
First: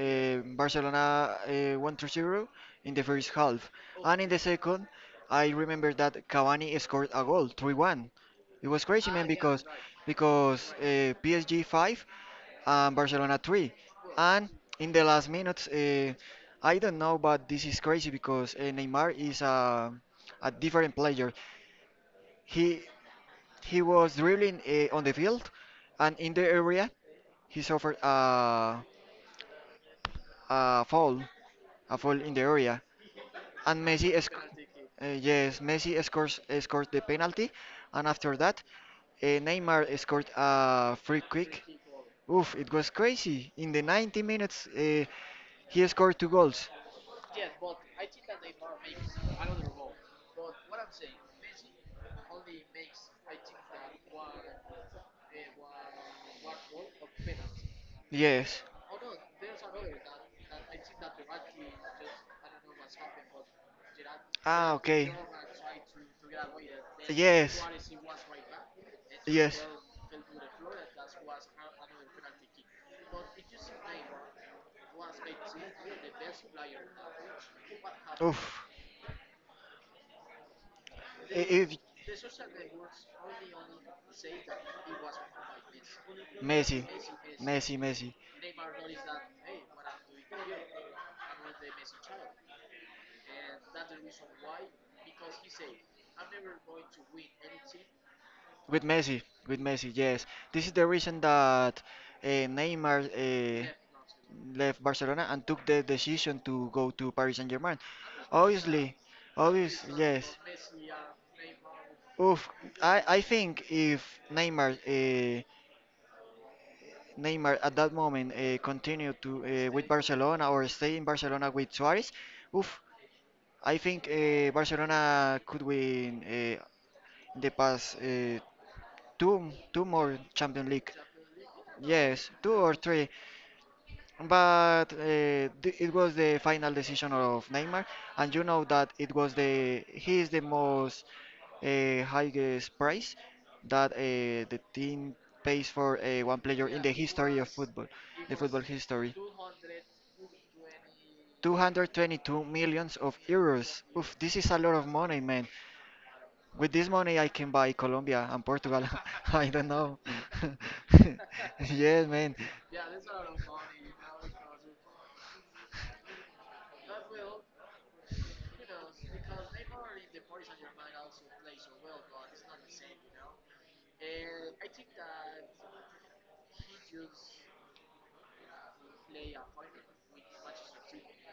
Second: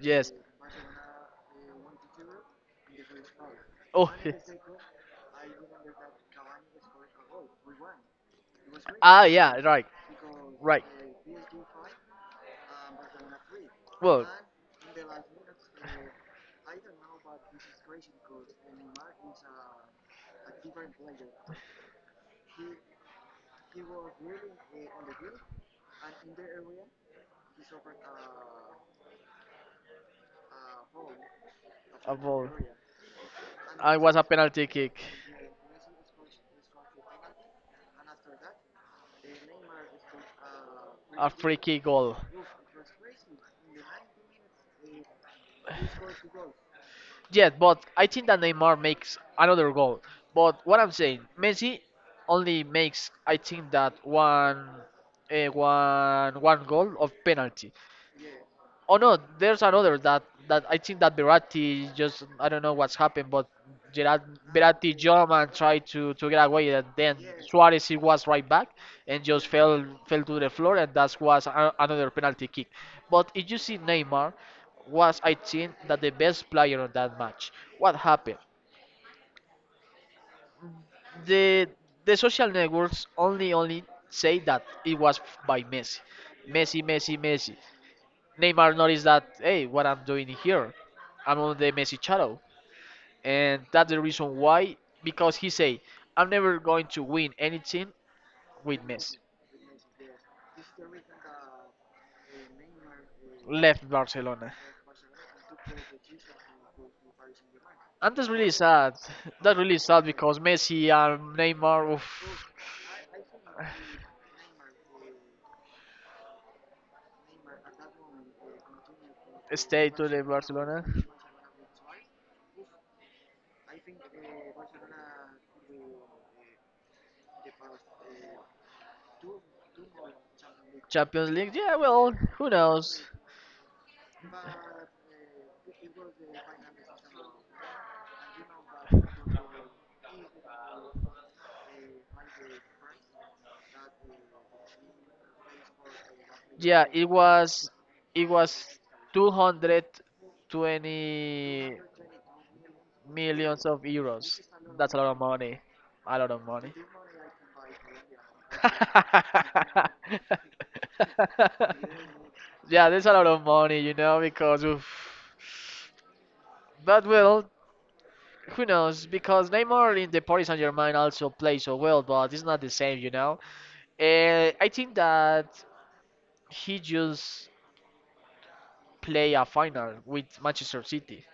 [SPEAKER 1] Yes.
[SPEAKER 2] Barcelona won 3 zero in the first half,
[SPEAKER 1] Oh,
[SPEAKER 2] and in the second, I remember that Cavani scored a goal, 3-1. It was crazy,
[SPEAKER 1] ah,
[SPEAKER 2] man,
[SPEAKER 1] yeah,
[SPEAKER 2] because because
[SPEAKER 1] right.
[SPEAKER 2] PSG five and Barcelona three,
[SPEAKER 1] Well,
[SPEAKER 2] and in the last minutes, I don't know, but this is crazy because Neymar is a different player. He he was dribbling on the field, and in the area he suffered a foul, a
[SPEAKER 1] a
[SPEAKER 2] foul in the
[SPEAKER 1] ball.
[SPEAKER 2] area. And
[SPEAKER 1] Ah, it was a penalty kick,
[SPEAKER 2] Yes, Messi scored the penalty, and after that, Neymar scored a free
[SPEAKER 1] a free
[SPEAKER 2] kick.
[SPEAKER 1] kick goal.
[SPEAKER 2] Oof, it was crazy. In the 90 minutes, he scored two goals.
[SPEAKER 1] Yes, but I think that Neymar makes another goal. But what I'm saying, Messi only makes, I think that one goal of penalty.
[SPEAKER 2] Yes.
[SPEAKER 1] Oh no, there's another that I think that Berratti just I don't know what's happened, but Gerard,
[SPEAKER 2] Ah,
[SPEAKER 1] Berratti
[SPEAKER 2] okay.
[SPEAKER 1] jumped and tried to get away, and then
[SPEAKER 2] Yes.
[SPEAKER 1] Suarez he was right back and just
[SPEAKER 2] Yes.
[SPEAKER 1] fell to the floor, and that was another penalty kick. But if you see Neymar, was I think that the best player on that match. What happened?
[SPEAKER 2] Oof.
[SPEAKER 1] The
[SPEAKER 2] If
[SPEAKER 1] the social networks only say that it was by Messi,
[SPEAKER 2] Messi,
[SPEAKER 1] Messi, Messi, Messi.
[SPEAKER 2] Messi, Messi,
[SPEAKER 1] Neymar noticed that, hey, what I'm doing here, I'm on the Messi shadow, and that's the reason why. Because he said, I'm never going to win anything with
[SPEAKER 2] with
[SPEAKER 1] Messi.
[SPEAKER 2] Messi, with Messi, yes. This is the reason that Neymar
[SPEAKER 1] Left Barcelona,
[SPEAKER 2] left Barcelona and took the decision to go to Paris Saint-Germain.
[SPEAKER 1] and that's really sad.
[SPEAKER 2] Obviously,
[SPEAKER 1] That's really
[SPEAKER 2] obvious,
[SPEAKER 1] sad
[SPEAKER 2] yes.
[SPEAKER 1] because Messi and Neymar
[SPEAKER 2] Oof.
[SPEAKER 1] oof,
[SPEAKER 2] I think if Neymar at that moment continue to with
[SPEAKER 1] stay to the
[SPEAKER 2] Barcelona or
[SPEAKER 1] Barcelona
[SPEAKER 2] stay in Barcelona with Suarez, oof, I think Barcelona could win the past two more Champions League.
[SPEAKER 1] Champions League. Yeah, well,
[SPEAKER 2] Yes,
[SPEAKER 1] who
[SPEAKER 2] two or
[SPEAKER 1] knows?
[SPEAKER 2] three. But it was the final decision of Neymar, and you know that it was the he is the most highest price that the team pays for one player in
[SPEAKER 1] Yeah,
[SPEAKER 2] the
[SPEAKER 1] it
[SPEAKER 2] history of
[SPEAKER 1] was
[SPEAKER 2] football,
[SPEAKER 1] it
[SPEAKER 2] the football
[SPEAKER 1] was
[SPEAKER 2] history.
[SPEAKER 1] 220
[SPEAKER 2] 222 millions of
[SPEAKER 1] millions of
[SPEAKER 2] euros. Oof, this
[SPEAKER 1] euros.
[SPEAKER 2] is a lot of
[SPEAKER 1] That's a lot of
[SPEAKER 2] money, man.
[SPEAKER 1] money. A lot of money.
[SPEAKER 2] With this money, I can buy Colombia and Portugal. I don't know. Yeah, man.
[SPEAKER 1] Yeah, there's a lot of money, because of. But well, who knows? Because Neymar in the Paris Saint-Germain also plays so well, but it's not the same. I think that he just play a final with Manchester City,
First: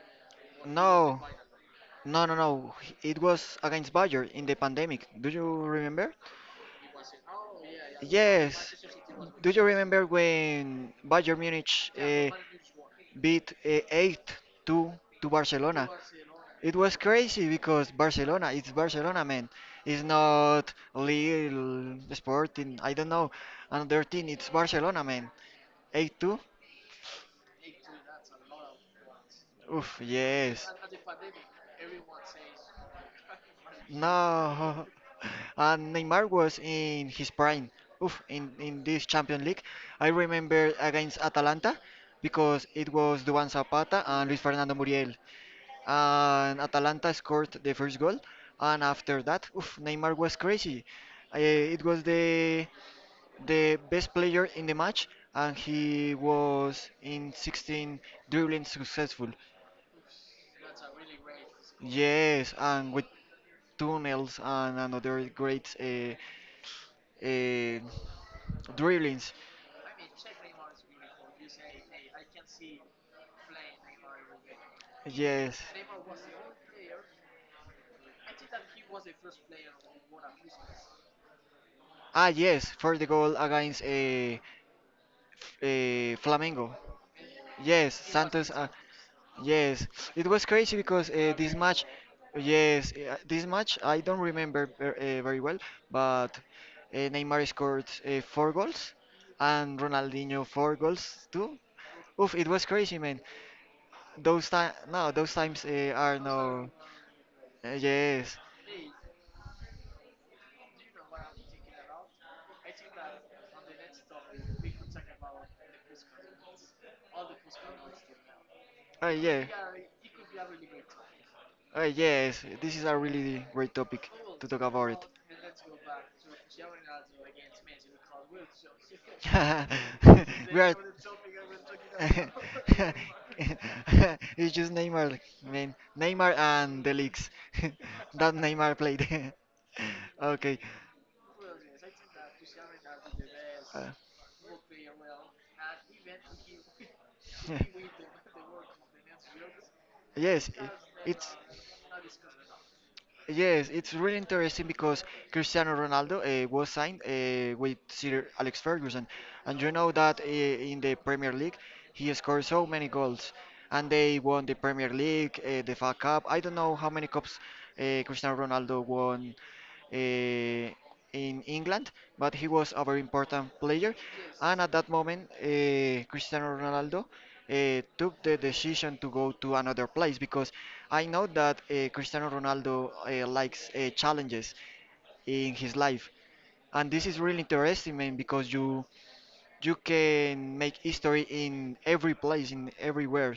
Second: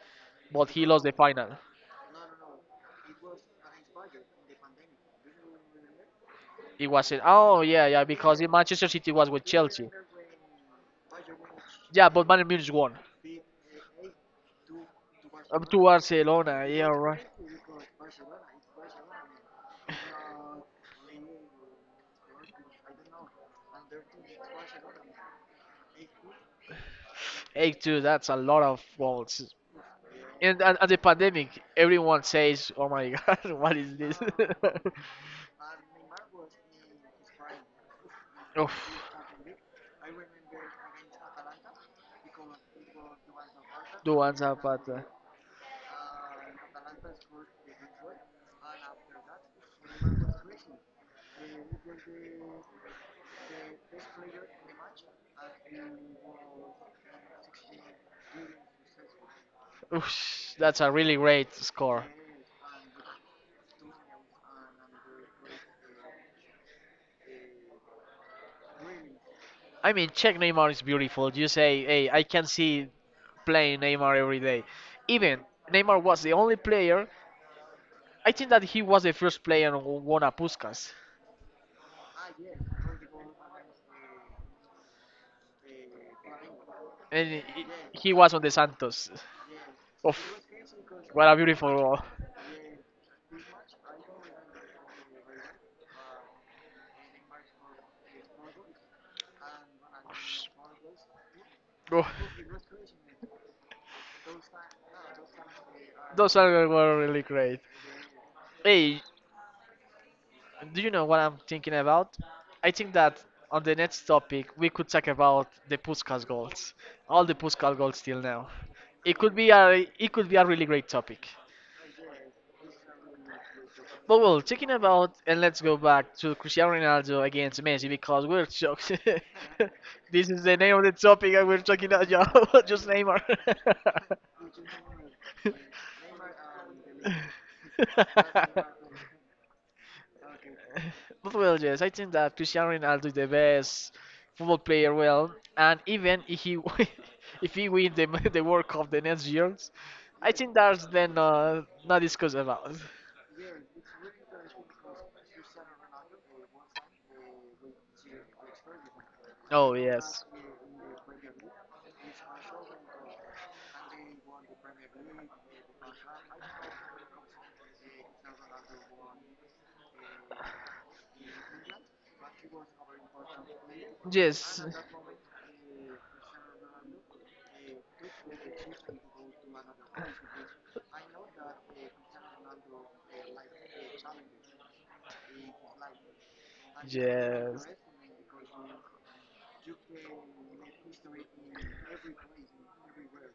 [SPEAKER 1] but he lost the
[SPEAKER 2] No,
[SPEAKER 1] final.
[SPEAKER 2] no, no, no. It was against Bayern in the pandemic. Do you remember?
[SPEAKER 1] It wasn't. Oh yeah, yeah, because in
[SPEAKER 2] Yes.
[SPEAKER 1] Manchester City was with
[SPEAKER 2] Do you
[SPEAKER 1] Chelsea.
[SPEAKER 2] remember when Bayern Munich
[SPEAKER 1] Yeah, but Bayern Munich won.
[SPEAKER 2] beat 8-2 to
[SPEAKER 1] Up to
[SPEAKER 2] Barcelona?
[SPEAKER 1] Barcelona,
[SPEAKER 2] It
[SPEAKER 1] yeah,
[SPEAKER 2] was
[SPEAKER 1] right.
[SPEAKER 2] crazy because Barcelona, it's Barcelona, man. It's not Lille, Sporting, I don't know, another team. It's Barcelona, man. 8-2?
[SPEAKER 1] 8-2, that's a lot of goals.
[SPEAKER 2] Oof, yes.
[SPEAKER 1] And the pandemic, everyone says, oh my god, what is this?
[SPEAKER 2] No. And Neymar was in his prime. Oof, in
[SPEAKER 1] Oof.
[SPEAKER 2] this Champions League. I remember against Atalanta because it was Duan Zapata and
[SPEAKER 1] Duan
[SPEAKER 2] Luis Fernando
[SPEAKER 1] Zapata.
[SPEAKER 2] Muriel. And Atalanta scored the first goal. And after that, oof, Neymar was crazy. It was the best player in the match, and he was in 16 dribbling successful.
[SPEAKER 1] Oof, that's a really great score.
[SPEAKER 2] Yes, and with tunnels and another great uh, dribblings.
[SPEAKER 1] I mean, check Neymar is beautiful. You say, hey, I can see playing Neymar every day. Even
[SPEAKER 2] Yes.
[SPEAKER 1] Neymar was the only player I think that he was the first player who won a Puskas,
[SPEAKER 2] Ah, yes, for the goal against Flamengo.
[SPEAKER 1] and
[SPEAKER 2] Yes,
[SPEAKER 1] he was on the
[SPEAKER 2] Santos.
[SPEAKER 1] Santos.
[SPEAKER 2] Yes, it
[SPEAKER 1] Oof,
[SPEAKER 2] was crazy because
[SPEAKER 1] what a beautiful goal!
[SPEAKER 2] yes, this match I don't remember very well, but Neymar scored four goals and Ronaldinho four goals too.
[SPEAKER 1] Oh,
[SPEAKER 2] Oof, it was crazy, man. Those times are
[SPEAKER 1] those are
[SPEAKER 2] no.
[SPEAKER 1] were really great.
[SPEAKER 2] Yes,
[SPEAKER 1] Hey, do you know what I'm thinking about? I think that on the next topic we could talk about the Puskas goals, all the Puskas goals till now. It could
[SPEAKER 2] yeah.
[SPEAKER 1] be a it could be a really great topic.
[SPEAKER 2] Yes, this is a really great topic
[SPEAKER 1] But well,
[SPEAKER 2] to talk
[SPEAKER 1] talking
[SPEAKER 2] about it.
[SPEAKER 1] about and let's go back to Cristiano Ronaldo against Messi because we're shocked. This is the
[SPEAKER 2] We are.
[SPEAKER 1] name of the topic and we're talking about just Neymar. But
[SPEAKER 2] It's just Neymar, man. Neymar and the leaks that Neymar played. Okay.
[SPEAKER 1] well, yes, I think that Cristiano Ronaldo is the
[SPEAKER 2] Uh,
[SPEAKER 1] best football player. Well, and even if he win- if he win the the World Cup the next years, I
[SPEAKER 2] yes,
[SPEAKER 1] think that's then
[SPEAKER 2] it's.
[SPEAKER 1] not discussed about.
[SPEAKER 2] Yes, it's really interesting because Cristiano Ronaldo was signed with Sir Alex Ferguson, and you
[SPEAKER 1] Oh
[SPEAKER 2] know that
[SPEAKER 1] yes,
[SPEAKER 2] in the Premier League he scored so many goals, and they won the Premier League, the FA Cup. I don't know how many cups Cristiano Ronaldo won uh, in England, but he was a very important player. And
[SPEAKER 1] yes.
[SPEAKER 2] at that moment, Cristiano Ronaldo took the decision to go to another place because I know that Cristiano Ronaldo likes challenges in his life, and this is really
[SPEAKER 1] Yes.
[SPEAKER 2] interesting, man, because you can make history in every place, in everywhere.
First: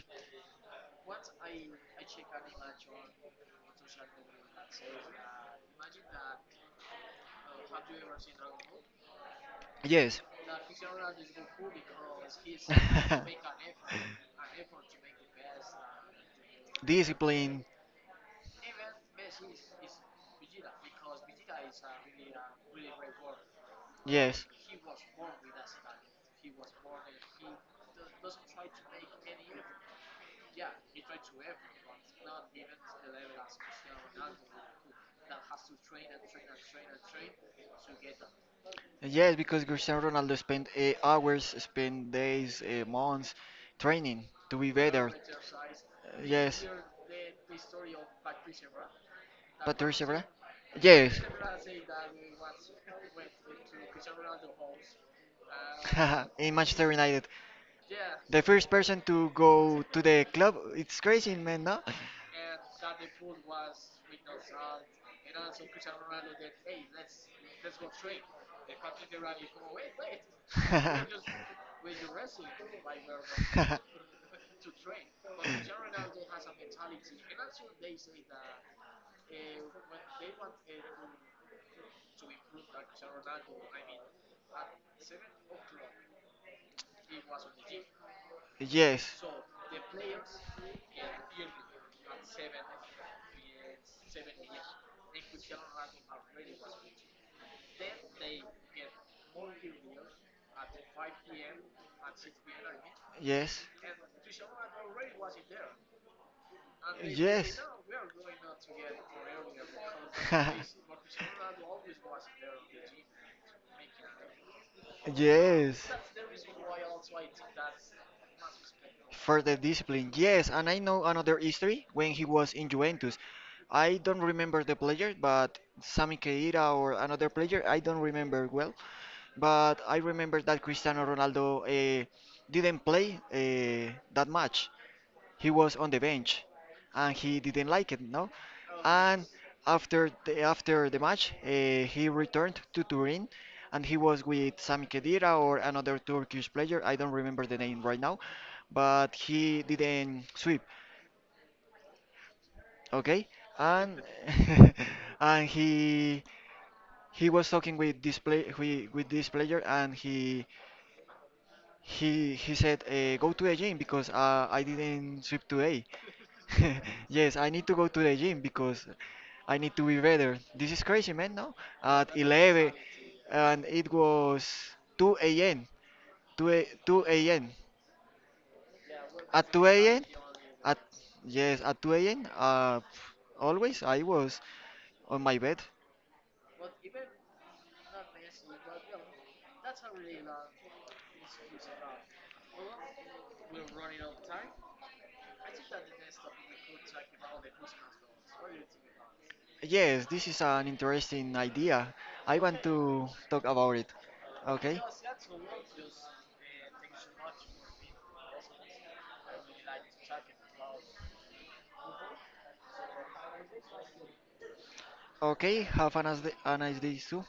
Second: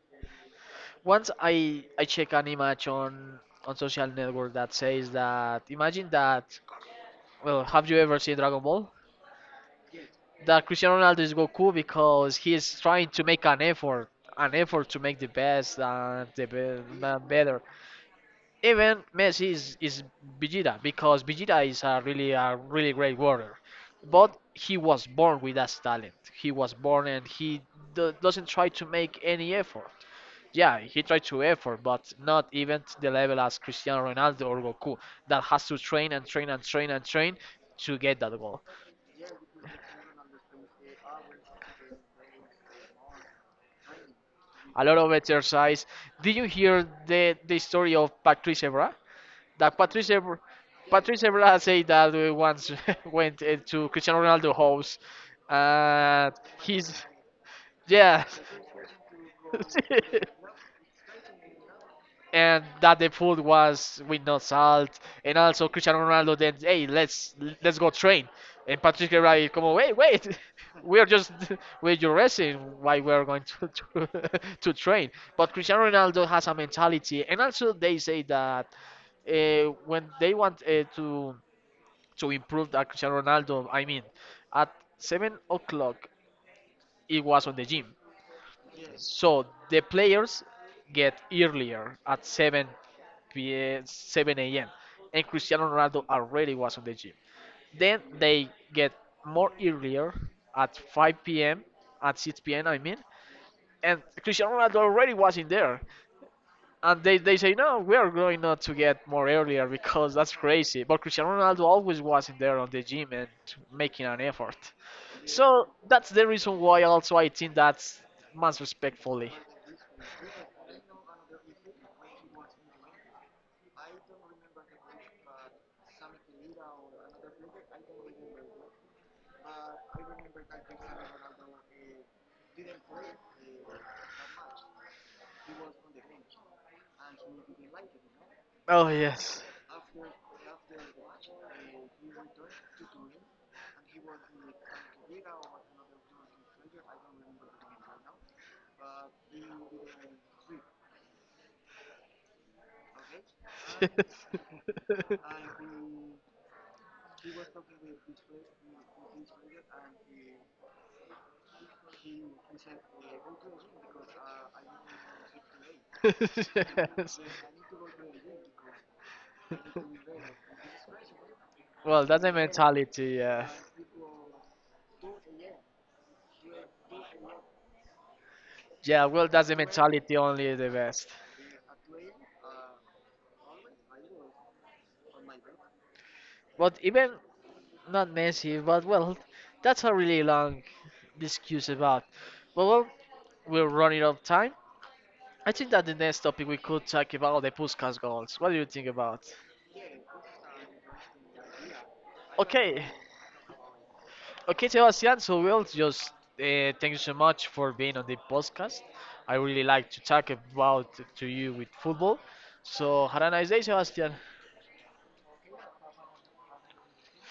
[SPEAKER 1] Once I check an image on social network that says that imagine that well have you ever seen Dragon Ball?
[SPEAKER 2] Yes.
[SPEAKER 1] That Cristiano Ronaldo is Goku because he is trying to make an effort to make the best and the man
[SPEAKER 2] Discipline.
[SPEAKER 1] better. Even Messi is Vegeta because Vegeta is a really great warrior, but
[SPEAKER 2] Yes.
[SPEAKER 1] he was born with that talent. He was born and he doesn't try to make any effort. Yeah, he tried to effort, but not even to the level as Cristiano Ronaldo or Goku that has to train and train and train and train to get that goal.
[SPEAKER 2] Yes, because Cristiano Ronaldo spent hours, spent days, months training to be
[SPEAKER 1] A lot
[SPEAKER 2] better.
[SPEAKER 1] of exercise. Did you
[SPEAKER 2] Yes,
[SPEAKER 1] hear the story of Patrice Evra? That
[SPEAKER 2] Patricia
[SPEAKER 1] Patrice
[SPEAKER 2] Bra?
[SPEAKER 1] Evra, Patrice
[SPEAKER 2] Yes.
[SPEAKER 1] Evra said that once went to Cristiano Ronaldo house, and
[SPEAKER 2] In Manchester
[SPEAKER 1] he's
[SPEAKER 2] United.
[SPEAKER 1] yeah,
[SPEAKER 2] The first person to go to the club, it's crazy, man, no?
[SPEAKER 1] and that the food was with no salt, and also Cristiano Ronaldo then hey let's go train, and Patrice Evra is como wait wait. We are just we're just resting while we are going to to train. But Cristiano Ronaldo has a mentality, and also they say that when they want to improve that Cristiano Ronaldo. I mean, at 7 o'clock, it was on the gym.
[SPEAKER 2] Yes.
[SPEAKER 1] So the players get earlier at 7 p.m., 7 a.m. And Cristiano Ronaldo already was on the gym. Then they get more earlier at 5 p.m., at 6 p.m., I mean.
[SPEAKER 2] Yes.
[SPEAKER 1] And Cristiano Ronaldo already was in there. And they say,
[SPEAKER 2] Yes.
[SPEAKER 1] no, we are going not to get more earlier because that's crazy. But Cristiano Ronaldo always wasn't there on the gym and making an effort. So that's the reason why also I think
[SPEAKER 2] Yes.
[SPEAKER 1] that's much respectfully.
[SPEAKER 2] For the discipline, yes, and I know another history when he was in Juventus. I don't remember the player, but Sami Khedira or another player, I don't remember well, but I remember that Cristiano Ronaldo didn't play that much. He was on the bench and he didn't like it, no?
[SPEAKER 1] Oh,
[SPEAKER 2] And
[SPEAKER 1] yes.
[SPEAKER 2] after the match, he returned to Turin, and he was with Sami Khedira or another Turkish player. I don't remember the name right now, but he didn't sweep, okay? And and he was talking with this player, and he said go to the gym because I didn't sweep today.
[SPEAKER 1] Yes.
[SPEAKER 2] Yes, I need to go to the gym because I need to be better. This is crazy, man, no?
[SPEAKER 1] Well,
[SPEAKER 2] At
[SPEAKER 1] that's the
[SPEAKER 2] 11,
[SPEAKER 1] mentality, yeah.
[SPEAKER 2] and it was 2 a.m. 2 a.m.
[SPEAKER 1] Yeah, well, that's
[SPEAKER 2] At
[SPEAKER 1] the
[SPEAKER 2] 2 a.m.
[SPEAKER 1] mentality only the
[SPEAKER 2] At
[SPEAKER 1] best.
[SPEAKER 2] yes, at 2 a.m. Always I was on my bed.
[SPEAKER 1] But even not Messi, but well, that's a really long discussion about. But well, we're running out of time. I think that the next topic we could talk about the Puskas goals. What do you think about?
[SPEAKER 2] Yes, this is an interesting idea. I want
[SPEAKER 1] Okay,
[SPEAKER 2] to talk about it.
[SPEAKER 1] okay,
[SPEAKER 2] Okay.
[SPEAKER 1] Sebastian. So we'll just thank you so much for being on the podcast. I really like to talk about to you with football. So have a nice day, Sebastian.
[SPEAKER 2] Okay, have a nice day too.